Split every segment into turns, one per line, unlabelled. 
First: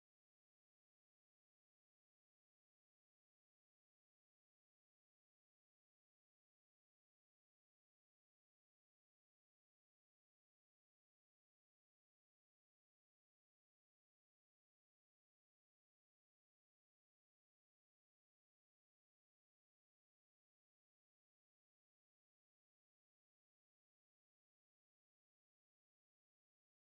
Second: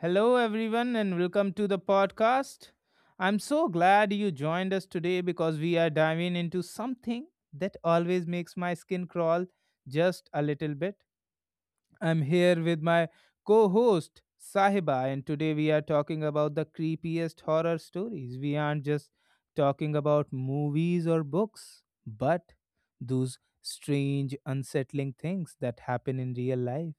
Hello, everyone, and welcome to the podcast. I'm so glad you joined us today because we are diving into something that always makes my skin crawl just a little bit. I'm here with my co host, Sahiba, and today we are talking about the creepiest horror stories. We aren't just talking about movies or books, but those strange, unsettling things that happen in real life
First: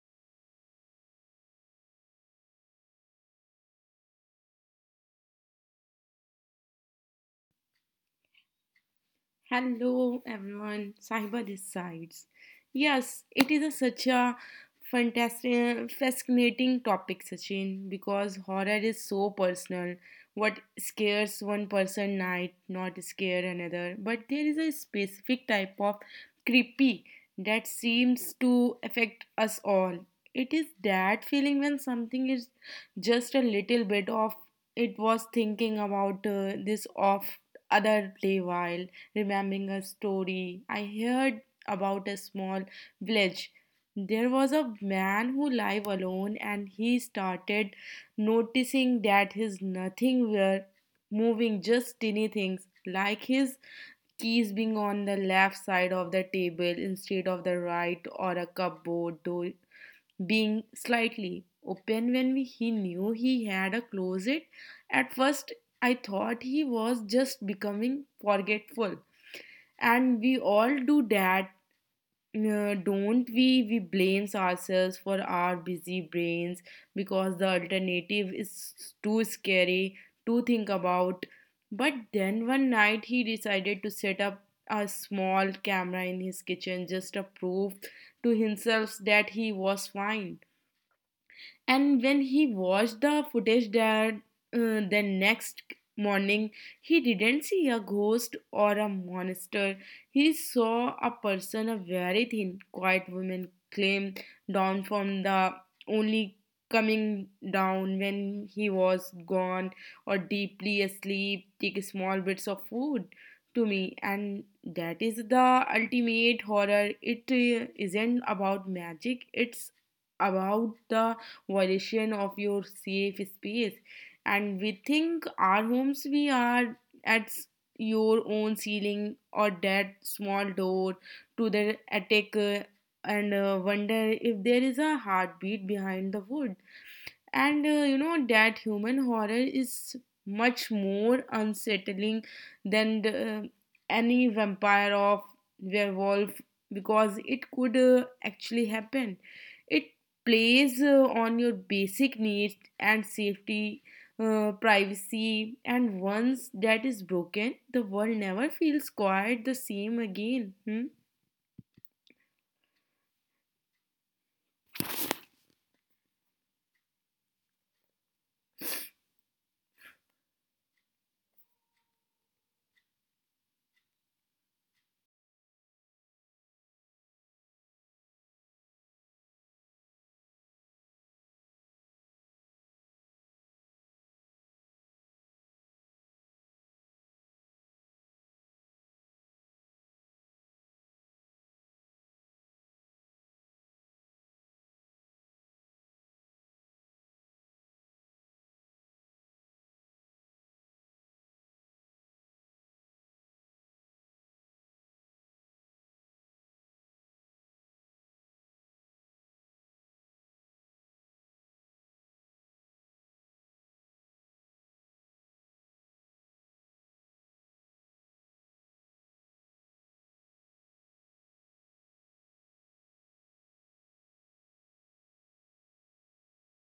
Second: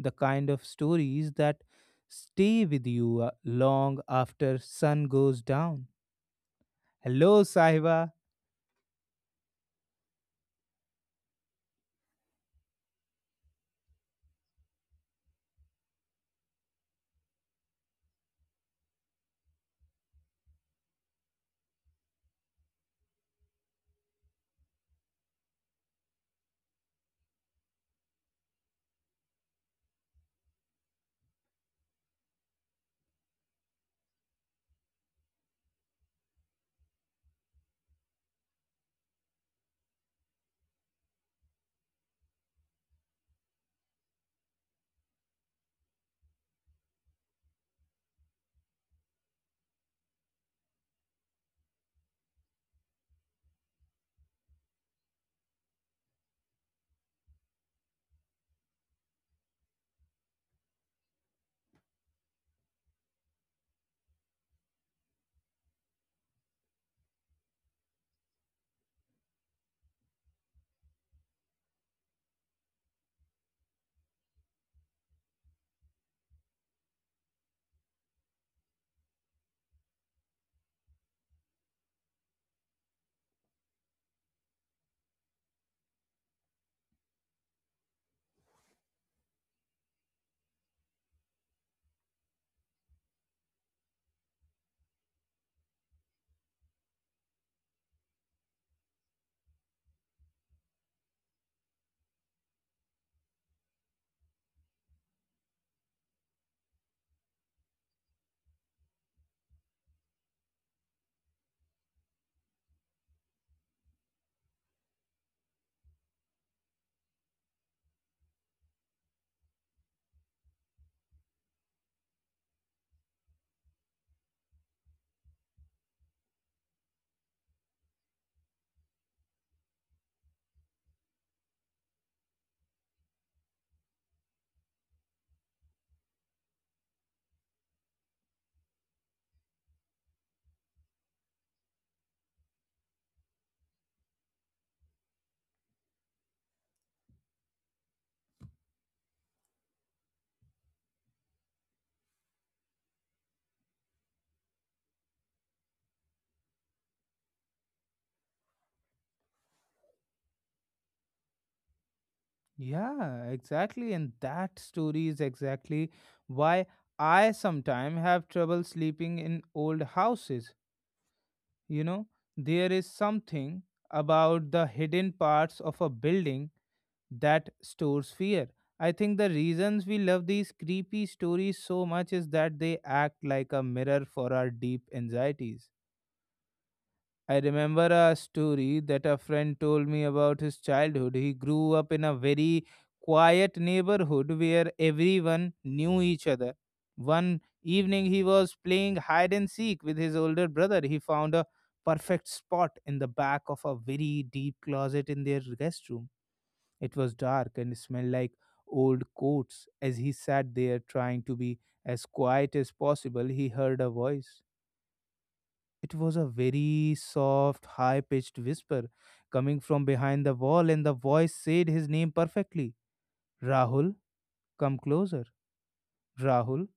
the kind of stories that stay with you long after sun goes down. Hello, Sahiba.
Hello, everyone. Cyber decides. Yes, it is a, such a fantastic, fascinating topic, Sachin, because horror is so personal. What scares one person might not scare another, but there is a specific type of creepy that seems to affect us all. It is that feeling when something is just a little bit of it was thinking about this off other play while remembering a story I heard about a small village. There was a man who lived alone and he started noticing that his nothing were moving, just tiny things like his keys being on the left side of the table instead of the right, or a cupboard door being slightly open when we, he knew he had a closet. At first I thought he was just becoming forgetful, and we all do that, don't we? We blames ourselves for our busy brains because the alternative is too scary to think about. But then one night he decided to set up a small camera in his kitchen just to prove to himself that he was fine. And when he watched the footage that the next morning, he didn't see a ghost or a monster. He saw a person, a very thin quiet woman came down from the only coming down when he was gone or deeply asleep, take small bits of food. To me, and that is the ultimate horror. It isn't about magic, it's about the violation of your safe space. And we think our homes we are at your own ceiling or that small door to the attacker, and wonder if there is a heartbeat behind the wood. And you know that human horror is much more unsettling than any vampire or werewolf, because it could actually happen. It plays on your basic needs and safety, privacy, and once that is broken, the world never feels quiet the same again. Hmm?
Yeah, exactly. And that story is exactly why I sometimes have trouble sleeping in old houses. You know, there is something about the hidden parts of a building that stores fear. I think the reasons we love these creepy stories so much is that they act like a mirror for our deep anxieties. I remember a story that a friend told me about his childhood. He grew up in a very quiet neighborhood where everyone knew each other. One evening, he was playing hide and seek with his older brother. He found a perfect spot in the back of a very deep closet in their guest room. It was dark and smelled like old coats. As he sat there trying to be as quiet as possible, he heard a voice. It was a very soft, high pitched whisper coming from behind the wall, and the voice said his name perfectly. Rahul, come closer. Rahul,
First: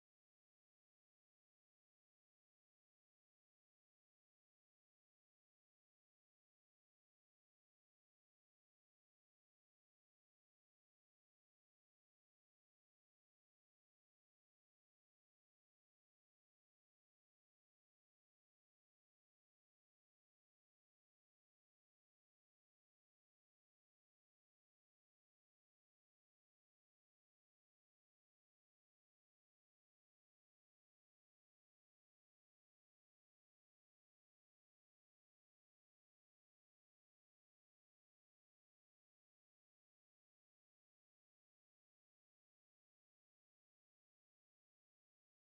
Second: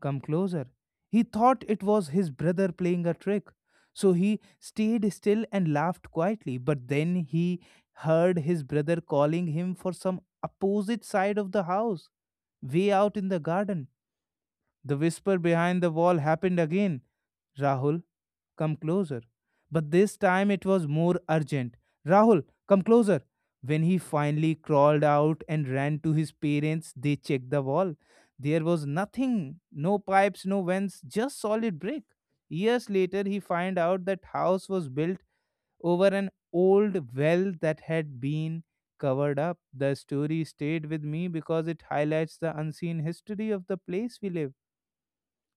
come closer. He thought it was his brother playing a trick. So he stayed still and laughed quietly, but then he heard his brother calling him for some opposite side of the house, way out in the garden. The whisper behind the wall happened again. Rahul, come closer. But this time it was more urgent. Rahul, come closer. When he finally crawled out and ran to his parents, they checked the wall. There was nothing, no pipes, no vents, just solid brick. Years later, he found out that house was built over an old well that had been covered up. The story stayed with me because it highlights the unseen history of the place we live.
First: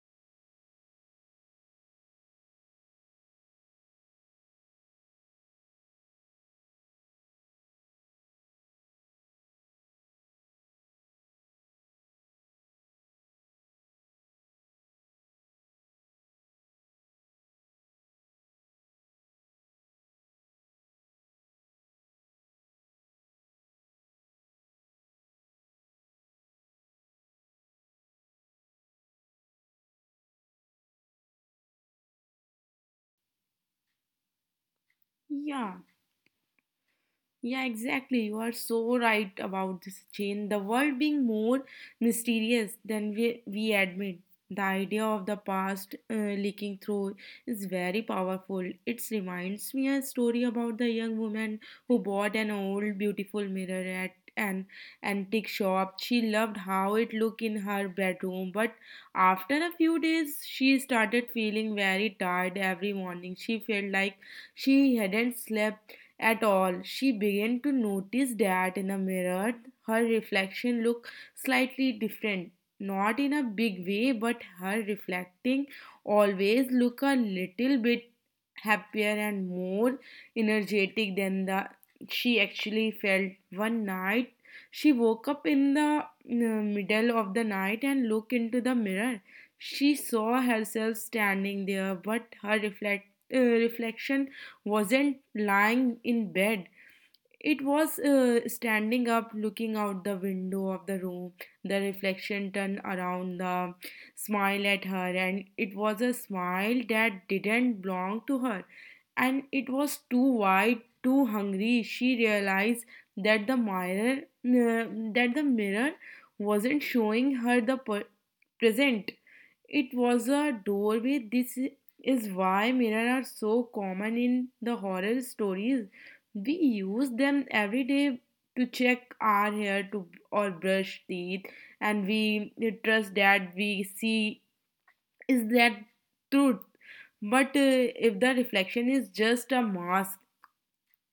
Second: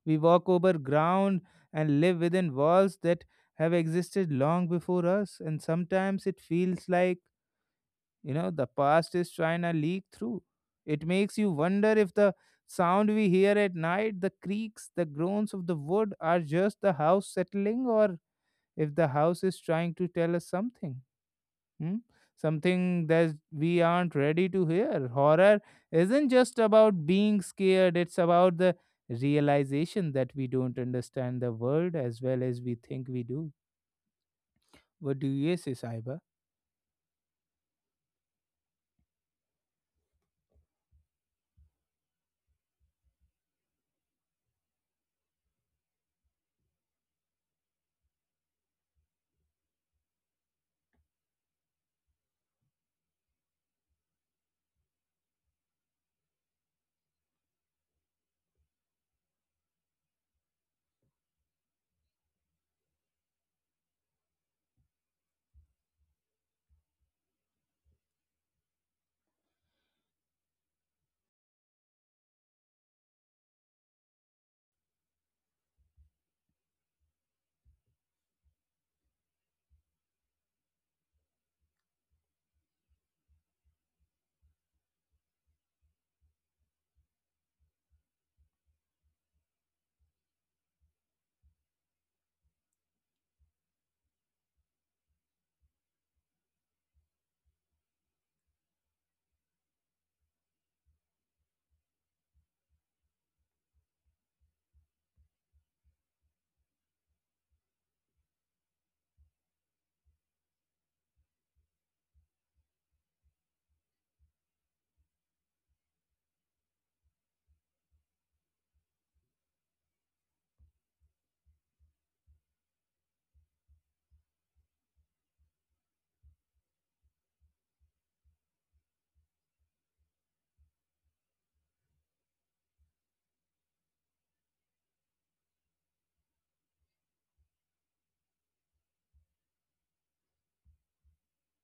We walk over ground and live within walls that have existed long before us, and sometimes it feels like the past is trying to leak through. It makes you wonder if the sound we hear at night, the creaks, the groans of the wood, are just the house settling, or if the house is trying to tell us something. Hmm? Something that we aren't ready to hear. Horror isn't just about being scared, it's about the realization that we don't understand the world as well as we think we do. What do you say,
Yeah.
Saiba?
Yeah, exactly. You are so right about this chain. The world being more mysterious than we admit. The idea of the past leaking through is very powerful. It reminds me a story about the young woman who bought an old beautiful mirror at an antique shop. She loved how it looked in her bedroom, but after a few days, she started feeling very tired every morning. She felt like she hadn't slept at all. She began to notice that in the mirror her reflection looked slightly different. Not in a big way, but her reflecting always looked a little bit happier and more energetic than the she actually felt. One night she woke up in the middle of the night and looked into the mirror. She saw herself standing there, but her reflection wasn't lying in bed. It was standing up, looking out the window of the room. The reflection turned around, the smile at her, and it was a smile that didn't belong to her. And it was too wide, too hungry. She realized that that the mirror, wasn't showing her the present. It was a doorway. This is why mirrors are so common in the horror stories. We use them every day to check our hair to or brush teeth, and we trust that we see is that truth. But if the reflection is just a mask,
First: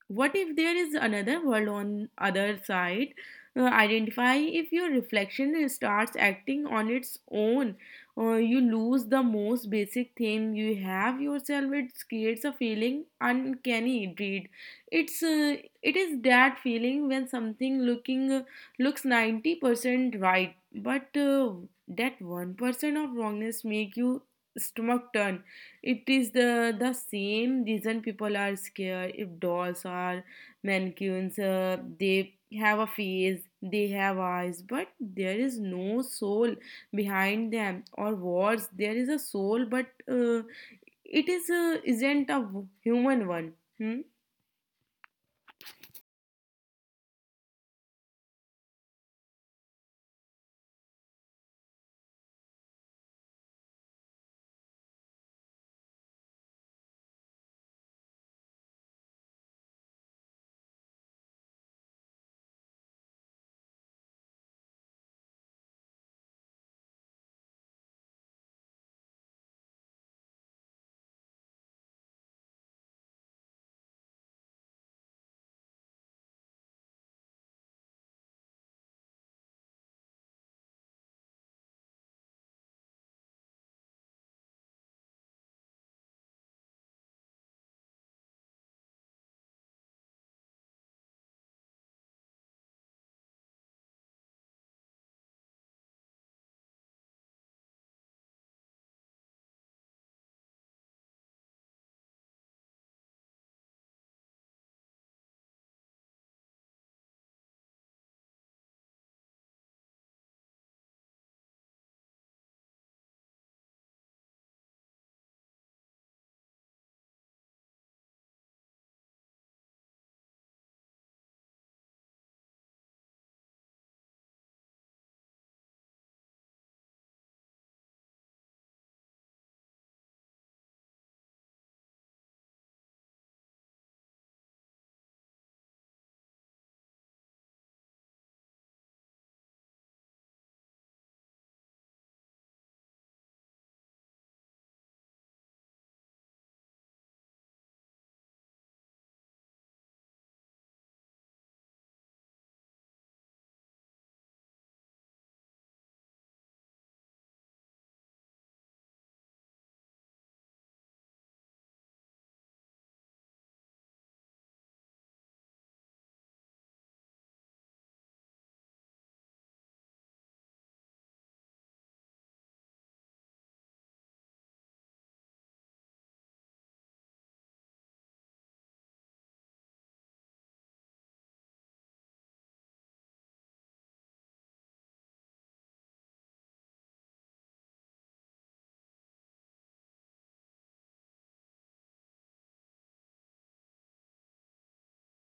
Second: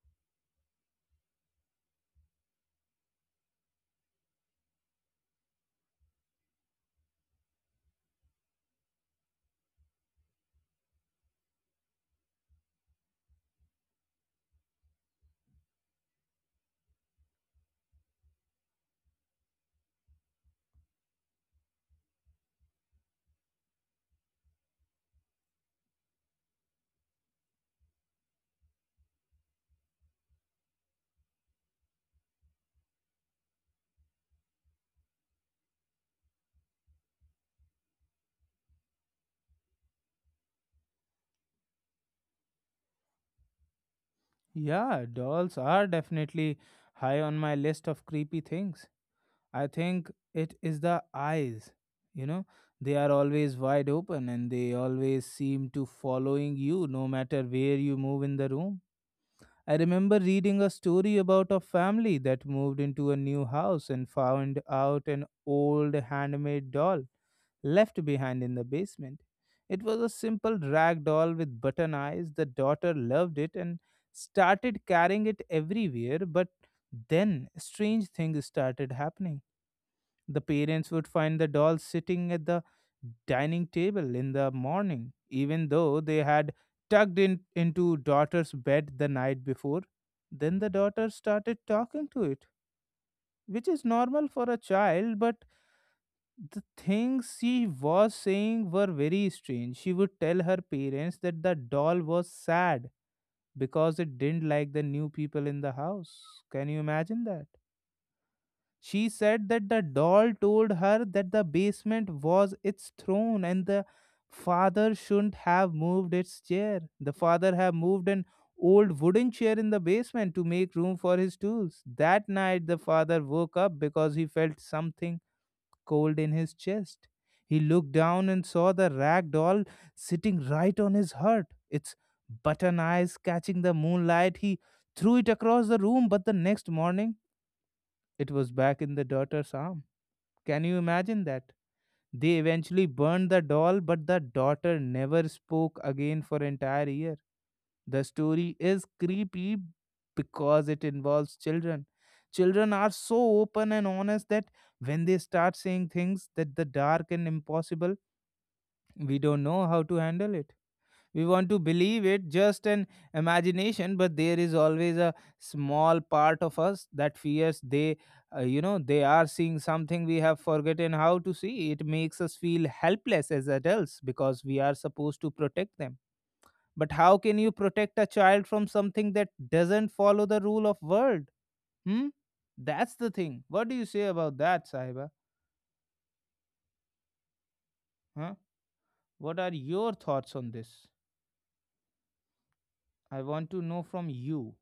what if there is another world on other side? Identify if your reflection starts acting on its own. You lose the most basic thing you have yourself. It creates a feeling uncanny dread. It's uh, it is that feeling when something looking looks 90% right, but that 1% of wrongness make you stomach turn. It is the same reason people are scared. If dolls are mannequins, they have a face, they have eyes, but there is no soul behind them. Or worse, there is a soul, but it is isn't a human one. Hmm?
Yeah, dolls are definitely high on my list of creepy things. I think it is the eyes. You know, they are always wide open and they always seem to following you no matter where you move in the room. I remember reading a story about a family that moved into a new house and found out an old handmade doll left behind in the basement. It was a simple rag doll with button eyes. The daughter loved it and started carrying it everywhere, but then strange things started happening. The parents would find the dolls sitting at the dining table in the morning, even though they had tucked in into daughter's bed the night before. Then the daughter started talking to it, which is normal for a child, but the things she was saying were very strange. She would tell her parents that the doll was sad because it didn't like the new people in the house. Can you imagine that? She said that the doll told her that the basement was its throne and the father shouldn't have moved its chair. The father had moved an old wooden chair in the basement to make room for his tools. That night, the father woke up because he felt something cold in his chest. He looked down and saw the rag doll sitting right on his heart, its button eyes catching the moonlight. He threw it across the room, but the next morning, it was back in the daughter's arm. Can you imagine that? They eventually burned the doll, but the daughter never spoke again for an entire year. The story is creepy because it involves children. Children are so open and honest that when they start saying things that the dark and impossible, we don't know how to handle it. We want to believe it just an imagination, but there is always a small part of us that fears they they are seeing something we have forgotten how to see. It makes us feel helpless as adults because we are supposed to protect them, but how can you protect a child from something that doesn't follow the rule of world. Hmm. That's the thing. What do you say about that, Sahiba? Huh? What are your thoughts on this? I want to know from you,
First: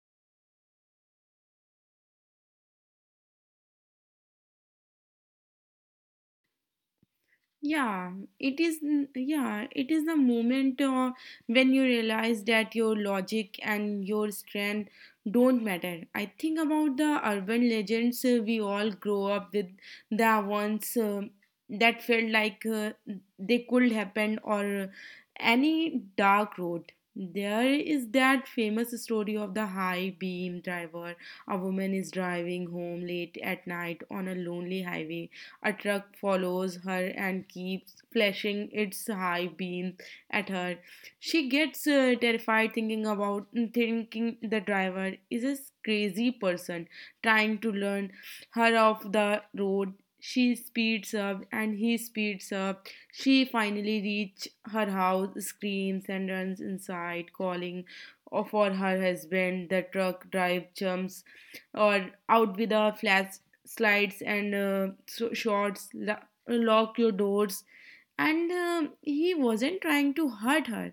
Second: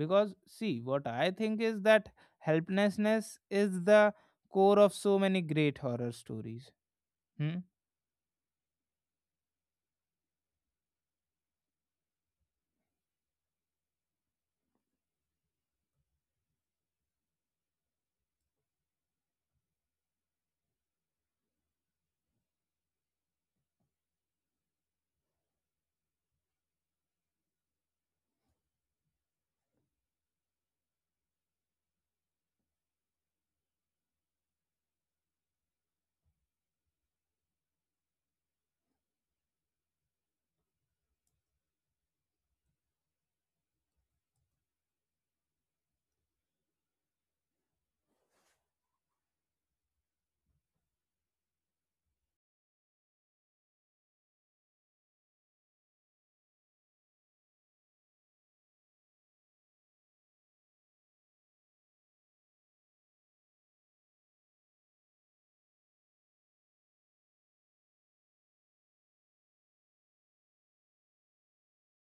because see what I think is that helplessness is the core of so many great horror stories. Hmm.
Yeah, it is. Yeah, it is the moment when you realize that your logic and your strength don't matter. I think about the urban legends we all grow up with, the ones that felt like they could happen, or any dark road. There is that famous story of the high beam driver. A woman is driving home late at night on a lonely highway. A truck follows her and keeps flashing its high beam at her. She gets terrified thinking the driver is a crazy person trying to learn her off the road. She speeds up and he speeds up. She finally reaches her house, screams and runs inside, calling for her husband. The truck driver jumps or out with a flash, slides and shorts, lock your doors. And he wasn't trying to hurt her.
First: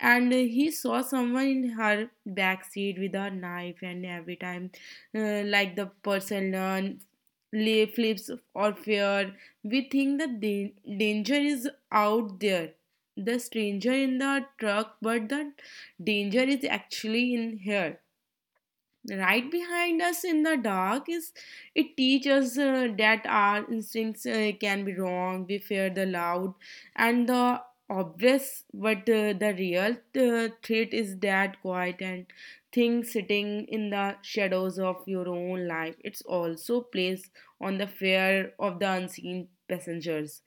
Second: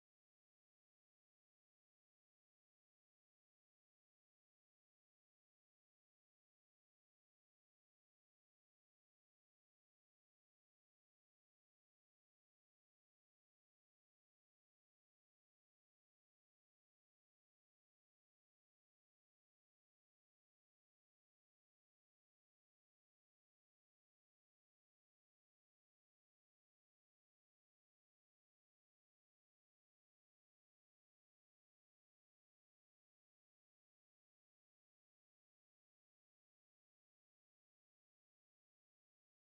And he saw someone in her back seat with a knife, and every time, like the person learn, lay flips or fear, we think the danger is out there. The stranger in the truck, but the danger is actually in here, right behind us in the dark. Is it teaches that our instincts can be wrong. We fear the loud and the obvious, but the real threat is that quiet and thing sitting in the shadows of your own life. It's also plays on the fear of the unseen passengers,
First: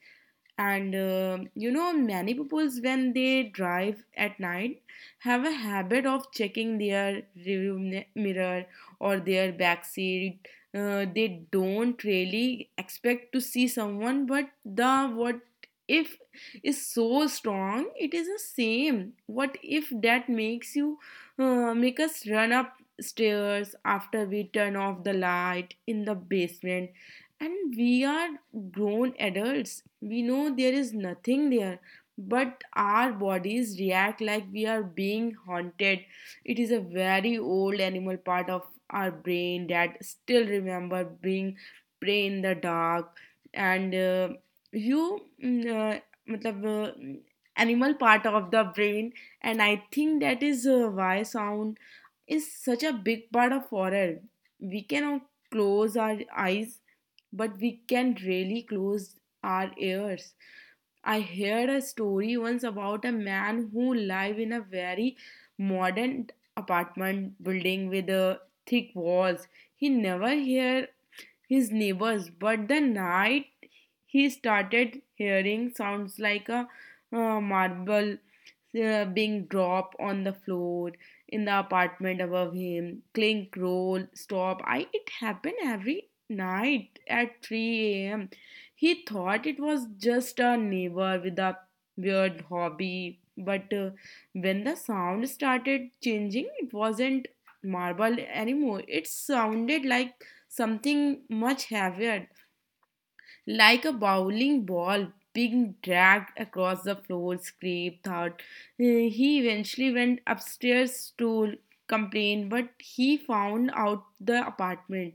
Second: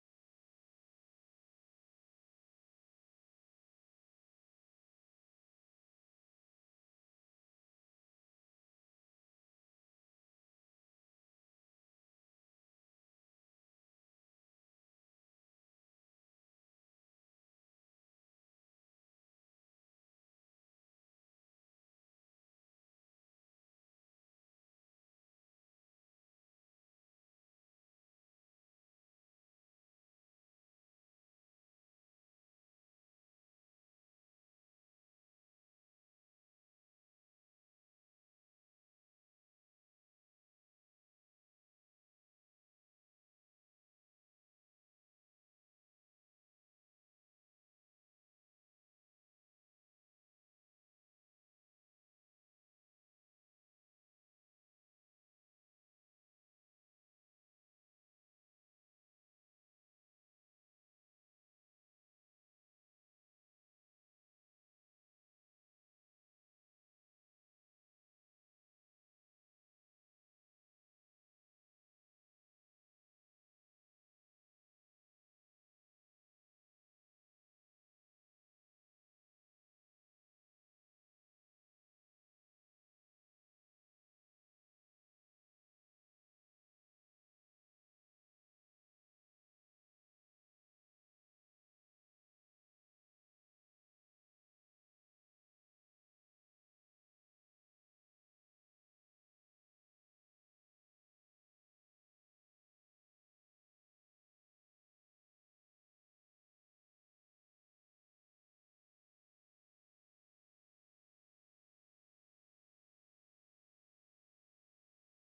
and you know many people when they drive at night have a habit of checking their rearview mirror or their back seat. Uh, they don't really expect to see someone, but the what if is so strong. It is the same what if that makes you make us run up stairs after we turn off the light in the basement, and we are grown adults. We know there is nothing there, but our bodies react like we are being haunted. It is a very old animal part of our brain that still remember being prey in the dark. And you, mm, uh, matlab, uh, animal part of the brain, and I think that is why sound is such a big part of horror. We cannot close our eyes, but we can really close our ears. I heard a story once about a man who lived in a very modern apartment building with thick walls. He never heard his neighbors, but the night he started hearing sounds like a marble being dropped on the floor in the apartment above him, clink, roll, stop. I it happened every night at 3 a.m. He thought it was just a neighbor with a weird hobby, but when the sound started changing, it wasn't marble anymore. It sounded like something much heavier, like a bowling ball being dragged across the floor, scrape thought. He eventually went upstairs to complain, but he found out the apartment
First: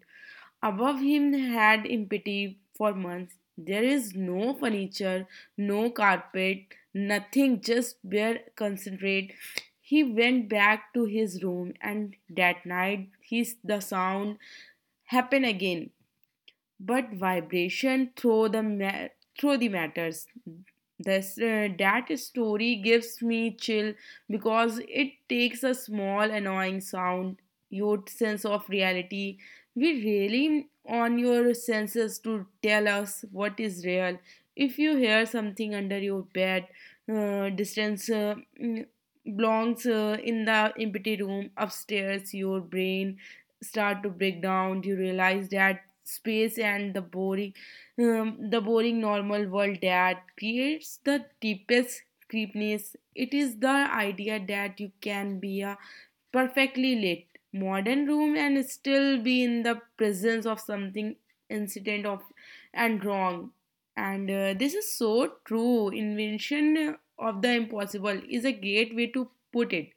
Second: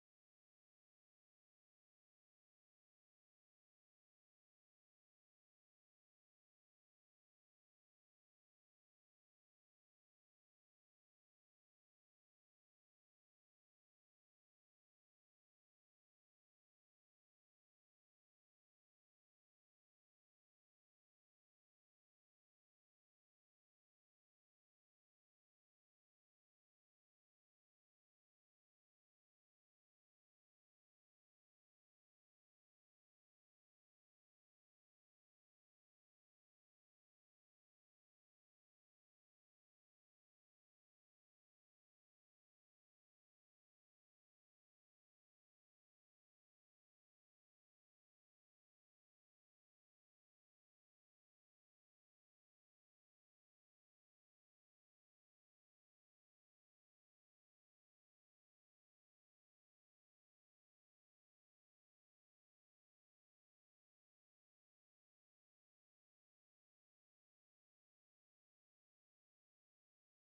above him had empty for months. There is no furniture, no carpet, nothing, just bare concentrate. He went back to his room, and that night, his the sound happened again, but vibration through through the matters. This that story gives me chill because it takes a small annoying sound, your sense of reality. We really on your senses to tell us what is real. If you hear something under your bed, distance, mm, belongs in the empty room upstairs, your brain start to break down. You realize that space and the boring, the boring normal world, that creates the deepest creepiness. It is the idea that you can be a perfectly lit modern room and still be in the presence of something incident of and wrong. And this is so true, invention of the impossible is a great way to put it.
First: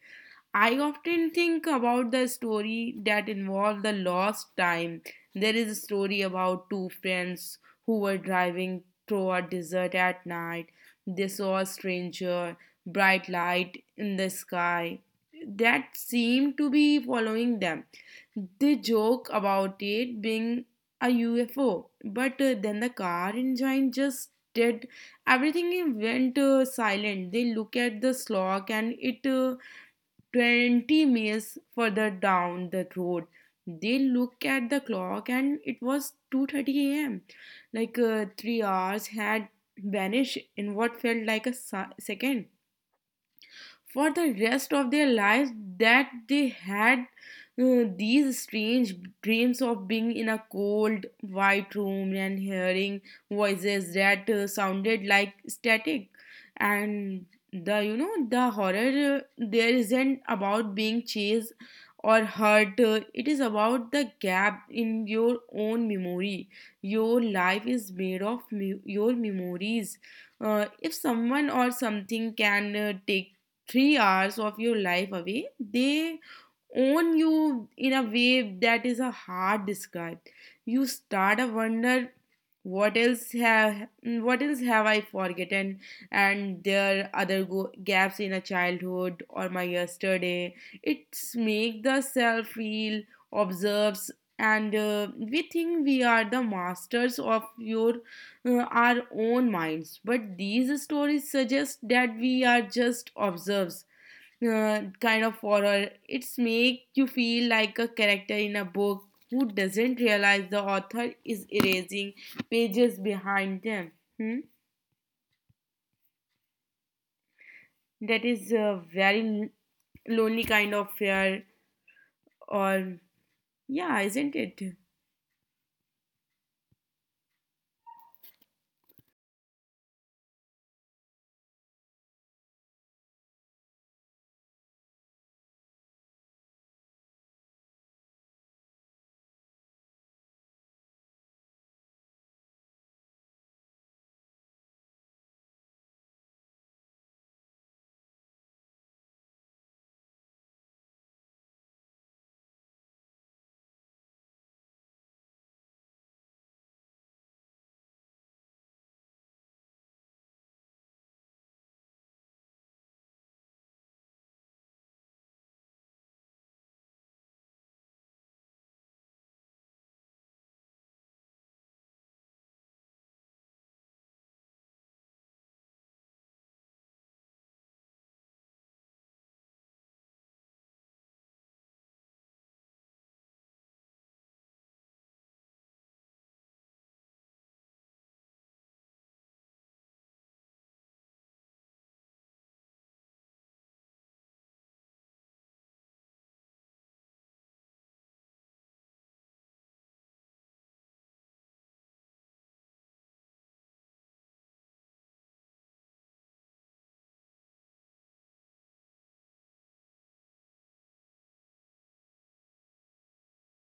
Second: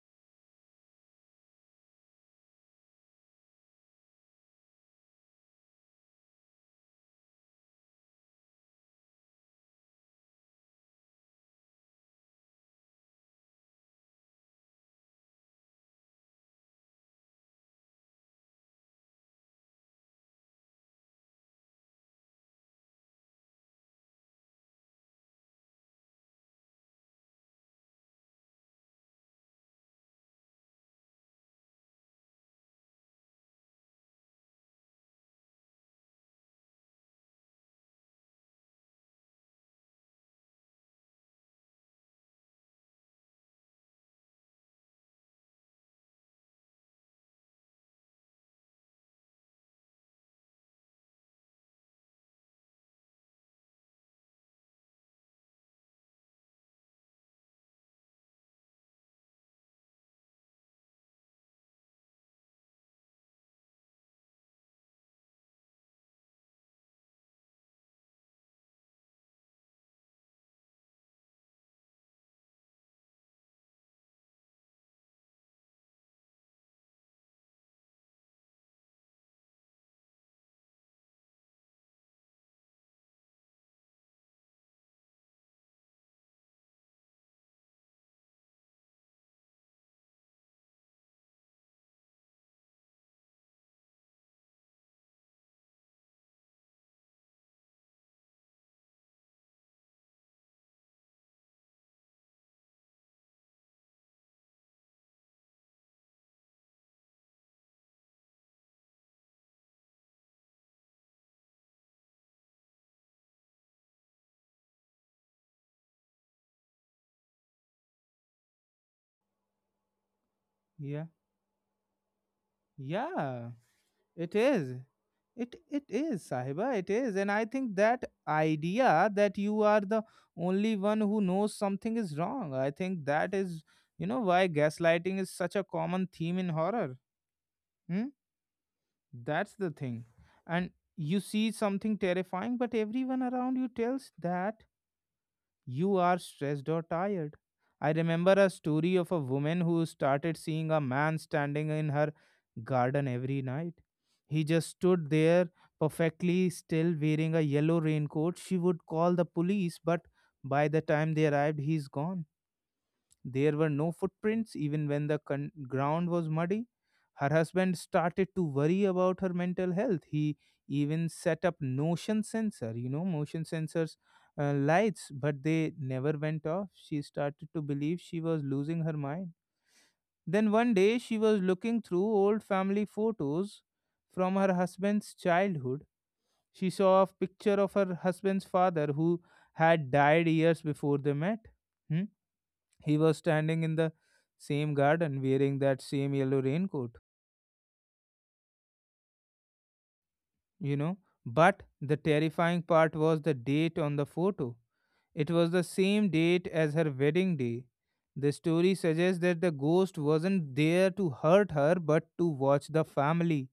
I often think about the story that involved the lost time. There is a story about two friends who were driving through a desert at night. They saw a stranger, bright light in the sky that seemed to be following them. They joke about it being a UFO, but then the car engine just did everything. It went silent. They look at the clock and it 20 miles further down the road they look at the clock and it was 2:30 a.m. Like 3 hours had vanished in what felt like a second. For the rest of their lives that they had these strange dreams of being in a cold white room and hearing voices that sounded like static. And the you know the horror there isn't about being chased or hurt. It is about the gap in your own memory. Your life is made of your memories. Uh, if someone or something can take 3 hours of your life away, they own you in a way that is a hard describe. You start to wonder what else have I forgotten, and there are other gaps in a childhood or my yesterday. It's make the self feel observes. And We think we are the masters of your our own minds, but these stories suggest that we are just observes kind of horror. It's make you feel like a character in a book who doesn't realize the author is erasing pages behind them. Hmm? That is a very lonely kind of
Yeah,
fear, or
yeah,
yeah, isn't
it
it?
is. It is, Sahiba, it is. And I think that idea that you are the only one who knows something is wrong, I think that is, you know, why gaslighting is such a common theme in horror. Hmm? That's the thing. And you see something terrifying, but everyone around you tells that you are stressed or tired. I remember a story of a woman who started seeing a man standing in her garden every night. He just stood there perfectly still wearing a yellow raincoat. She would call the police, but by the time they arrived, he's gone. There were no footprints, even when the ground was muddy. Her husband started to worry about her mental health. He even set up motion sensors lights, but they never went off. She started to believe she was losing her mind. Then one day she was looking through old family photos from her husband's childhood. She saw a picture of her husband's father who had died years before they met. Hmm? He was standing in the same garden wearing that same yellow raincoat. you know. But the terrifying part was the date on the photo. It was the same date as her wedding day. The story suggests that the ghost wasn't there to hurt her but to watch the family.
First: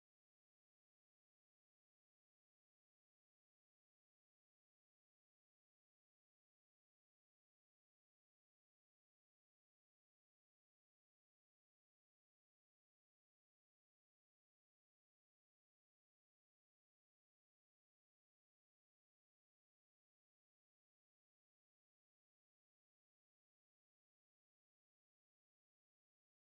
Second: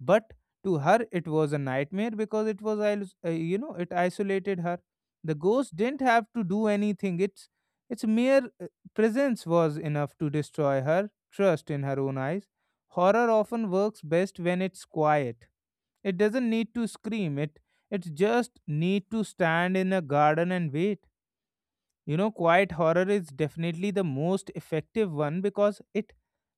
But to her, it was a nightmare because it was, is- you know, it isolated her. The ghost didn't have to do anything. Its mere presence was enough to destroy her trust in her own eyes. Horror often works best when it's quiet. It doesn't need to scream. It just need to stand in a garden and wait. You know, quiet horror is definitely the most effective one because it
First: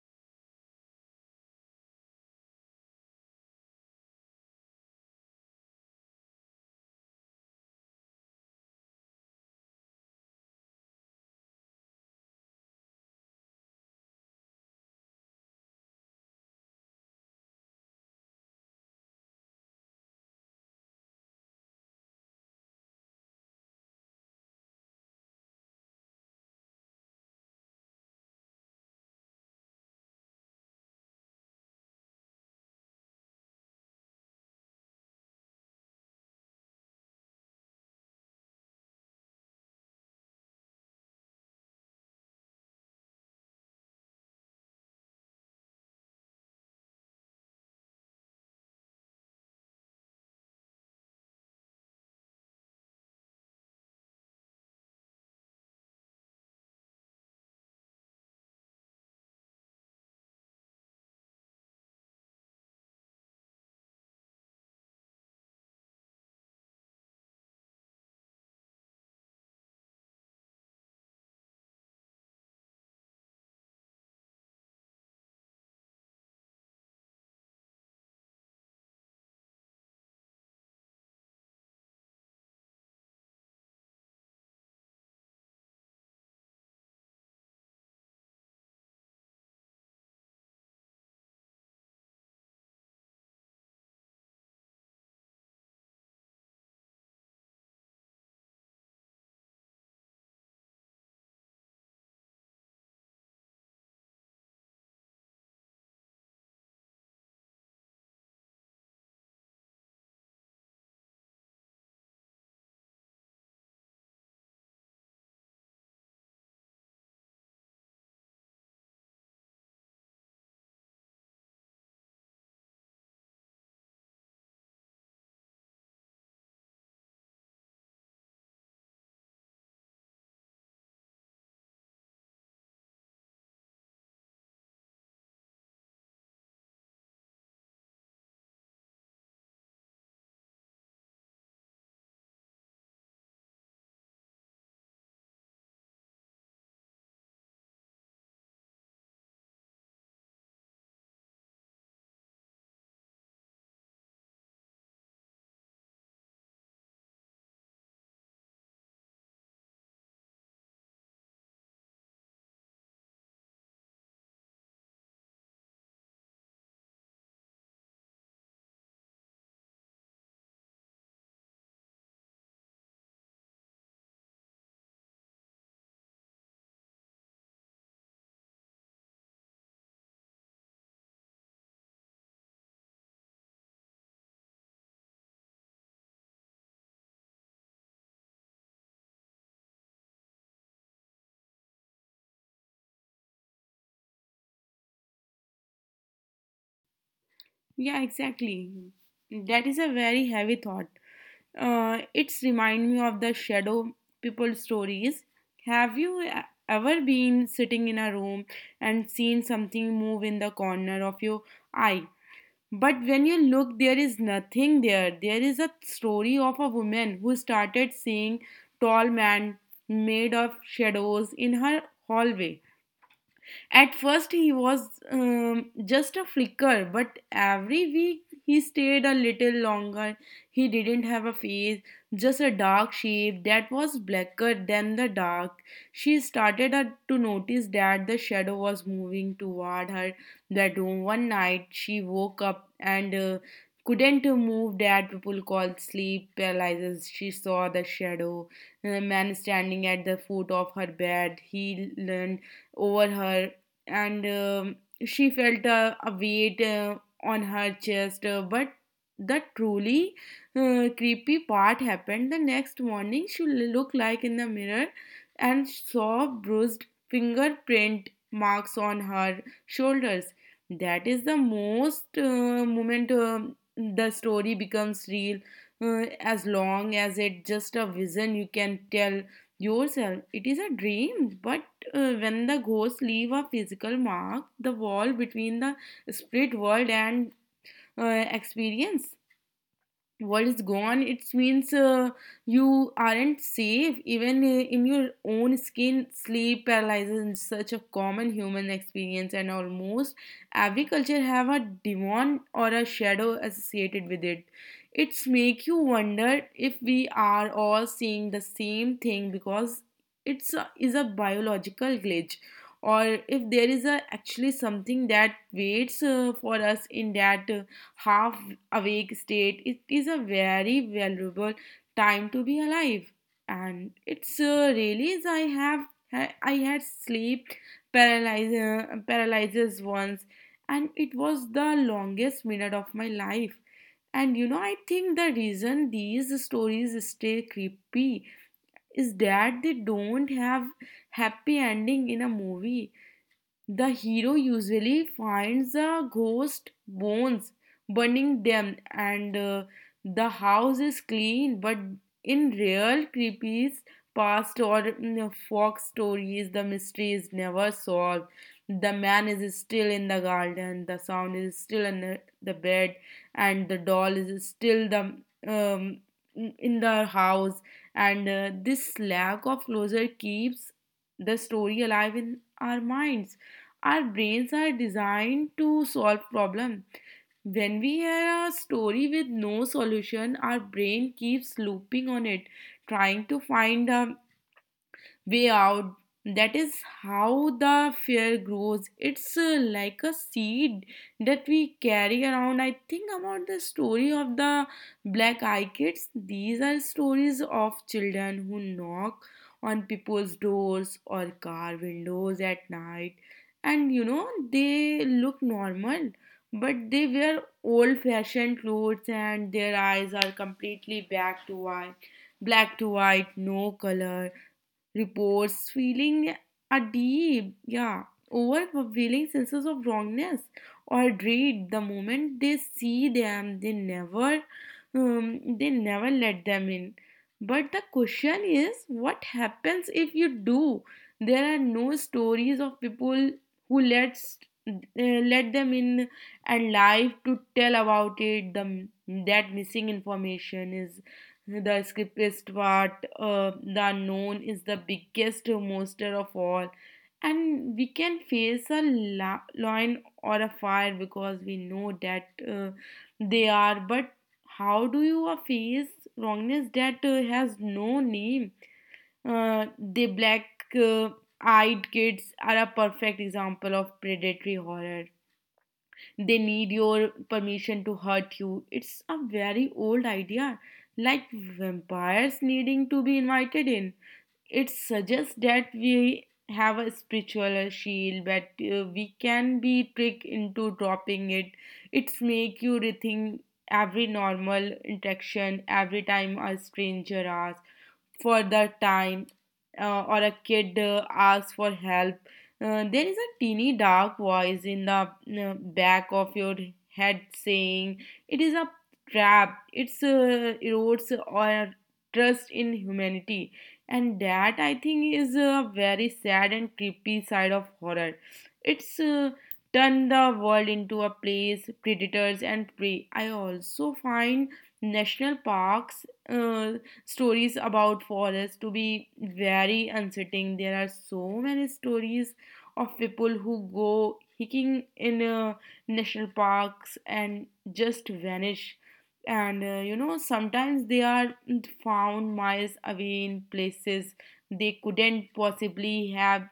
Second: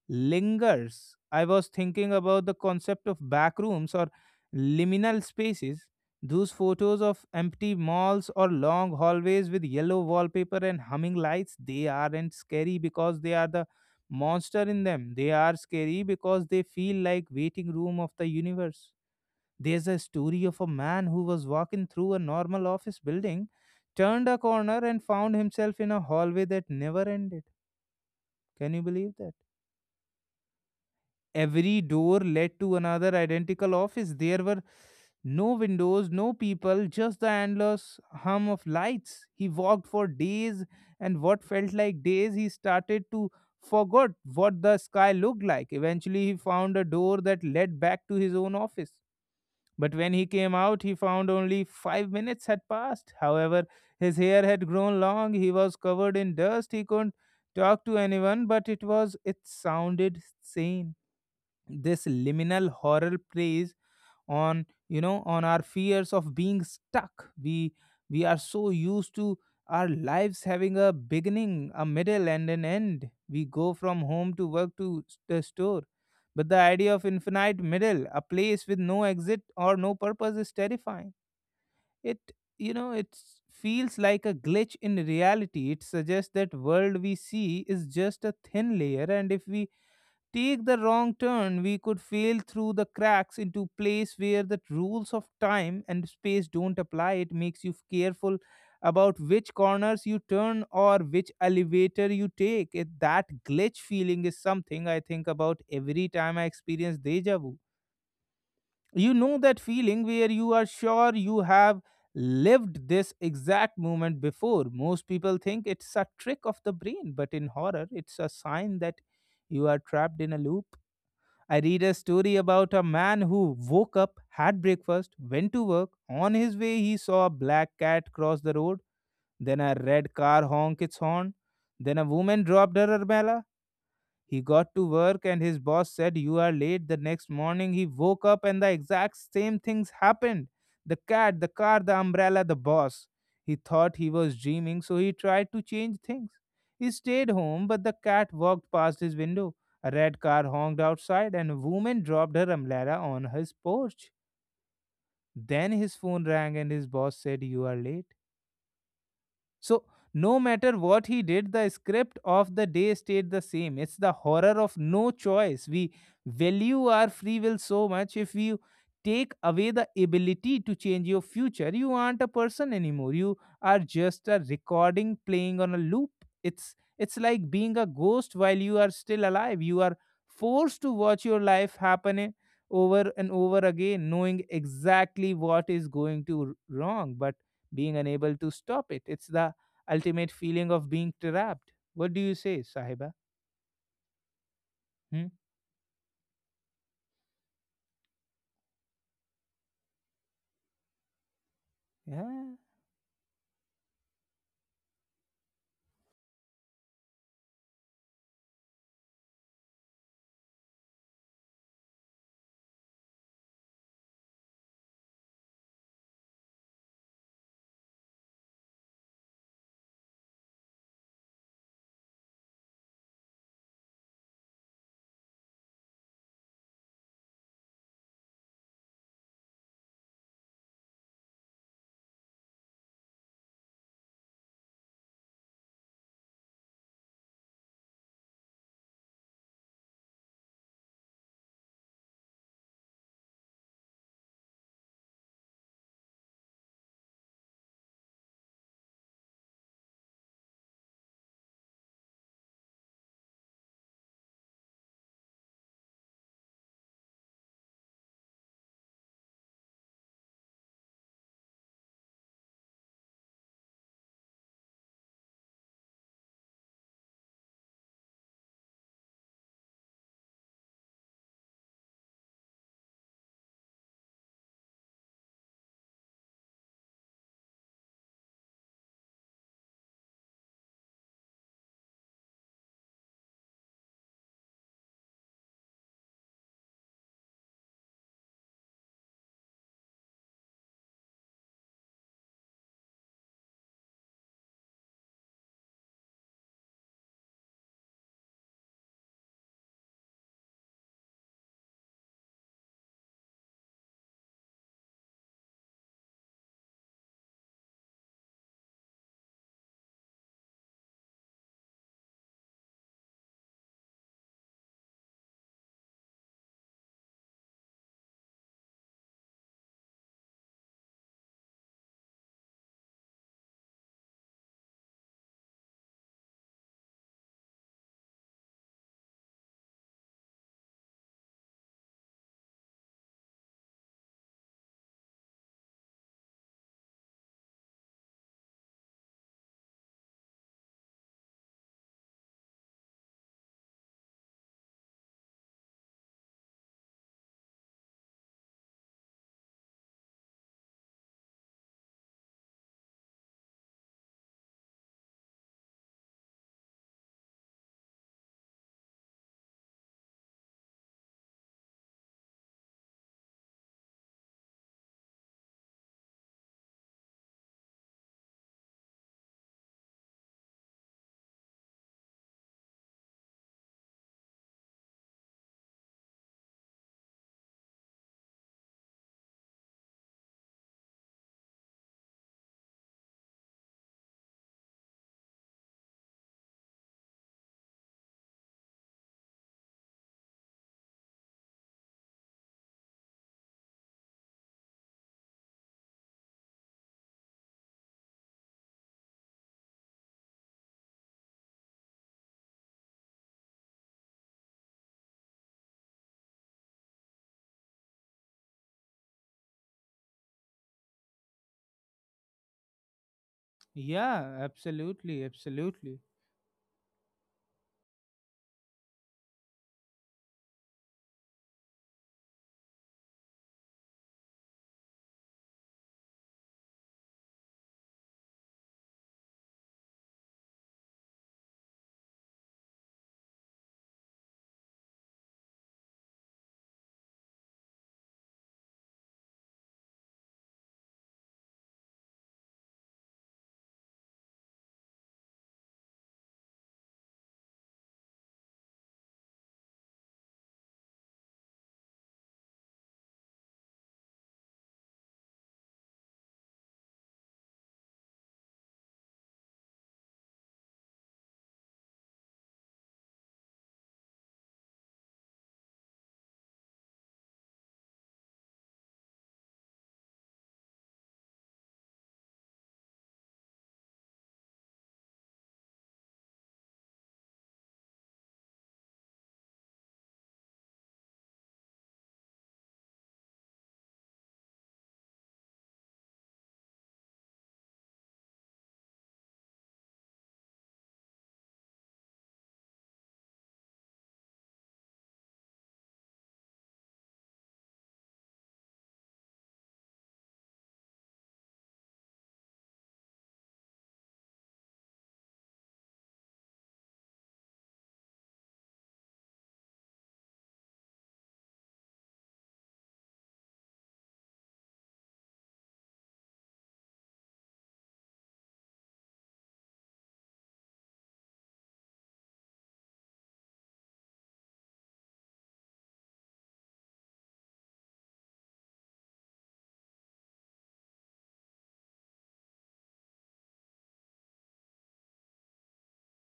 lingers. I was thinking about the concept of back rooms or liminal spaces. Those photos of empty malls or long hallways with yellow wallpaper and humming lights, they aren't scary because they are the monster in them. They are scary because they feel like waiting room of the universe. There's a story of a man who was walking through a normal office building, turned a corner, and found himself in a hallway that never ended. Can you believe that? Every door led to another identical office. There were no windows, no people, just the endless hum of lights. He walked for days, and what felt like days, he started to forgot what the sky looked like. Eventually, he found a door that led back to his own office. But when he came out, he found only 5 minutes had passed. However, his hair had grown long, he was covered in dust, he couldn't talk to anyone, but it was it sounded sane. This liminal horror plays on you know on our fears of being stuck. We are so used to our lives having a beginning, a middle, and an end. We go from home to work to the store, but the idea of infinite middle, a place with no exit or no purpose, is terrifying. It you know it feels like a glitch in reality. It suggests that world we see is just a thin layer, and if we take the wrong turn, we could fail through the cracks into place where the rules of time and space don't apply. It makes you careful about which corners you turn or which elevator you take. It, that glitch feeling is something I think about every time I experience deja vu. You know that feeling where you are sure you have lived this exact moment before. Most people think it's a trick of the brain, but in horror, it's a sign that you are trapped in a loop. I read a story about a man who woke up, had breakfast, went to work. On his way, he saw a black cat cross the road, then a red car honk its horn, then a woman dropped her umbrella, he got to work and his boss said, "You are late." The next morning, he woke up and the exact same things happened, the cat, the car, the umbrella, the boss. He thought he was dreaming, so he tried to change things. He stayed home, but the cat walked past his window. A red car honked outside, and a woman dropped her umbrella on his porch. Then his phone rang, and his boss said, "You are late." So, no matter what he did, the script of the day stayed the same. It's the horror of no choice. We value our free will so much. If you take away the ability to change your future, you aren't a person anymore. You are just a recording playing on a loop. It's like being a ghost while you are still alive. You are forced to watch your life happen, over and over again, knowing exactly what is going to wrong, but being unable to stop it. It's the ultimate feeling of being trapped. What do you say, Sahiba? Hmm?
Yeah, exactly. That is a very heavy thought. It's
Yeah,
remind me of the shadow people stories. Have you ever been sitting in a room and seen something move in the corner of your eye? But when you look, there is nothing there. There is a story of a woman who started seeing tall man made of shadows in her hallway. At first, he was just a flicker, but every week he stayed a little longer. He didn't have a face, just a dark shape that was blacker than the dark. She started to notice that the shadow was moving toward her bedroom. One night, she woke up and couldn't move that people call sleep paralysis. She saw the shadow, a man standing at the foot of her bed. He leaned over her and she felt a weight on her chest. But the truly creepy part happened the next morning. She looked like in the mirror and saw bruised fingerprint marks on her shoulders. That is the most moment the story becomes real. As long as it's just a vision, you can tell yourself it is a dream, but when the ghosts leave a physical mark, the wall between the spirit world and experience world is gone. It means you aren't safe even in your own skin. Sleep paralysis is such a common human experience, and almost every culture have a demon or a shadow associated with it. It's make you wonder if we are all seeing the same thing because is a biological glitch, or if there is actually something that waits for us in that half awake state. It is a very valuable time to be alive. And it's really is. I have I had sleep paralyzer paralyzes once, and it was the longest minute of my life. And you know, I think the reason these stories stay creepy is that they don't have happy ending. In a movie the hero usually finds the ghost bones, burning them, and the house is clean. But in real creepy past or fox stories, the mystery is never solved. The man is still in the garden, the sound is still in the bed, and the doll is still the um, in the house. And This lack of closure keeps the story alive in our minds. Our brains are designed to solve problems. When we hear a story with no solution, our brain keeps looping on it, trying to find a way out. That is how the fear grows. It's like a seed that we carry around. I think about the story of the black eye kids. These are stories of children who knock on people's doors or car windows at night. And you know, they look normal, but they wear old fashioned clothes and their eyes are completely back to white, black to white, no color.
yeah, absolutely,
Reports,
absolutely.
feeling a deep, yeah, overwhelming senses of wrongness or dread the moment they see them. They never let them in. But the question is, what happens if you do? There are no stories of people who lets let them in and live to tell about it. The That missing information is the scriptest part. The unknown is the biggest monster of all. And we can face a lion or a fire because we know that uh, they are. But how do you face wrongness that has no name? The black uh, eyed kids are a perfect example of predatory horror. They need your permission to hurt you. It's a very old idea, like vampires needing to be invited in. It suggests that we have a spiritual shield, but we can be tricked into dropping it. It's make you rethink every normal interaction. Every time a stranger asks for the time or a kid asks for help. There is a teeny dark voice in the back of your head saying, it is a trap. It erodes our trust in humanity. And that I think is a very sad and creepy side of horror. It's turned the world into a place predators and prey. I also find national parks. Stories about forests to be very unsettling. There are so many stories of people who go hiking in national parks and just vanish. And you know, sometimes they are found miles away in places they couldn't possibly have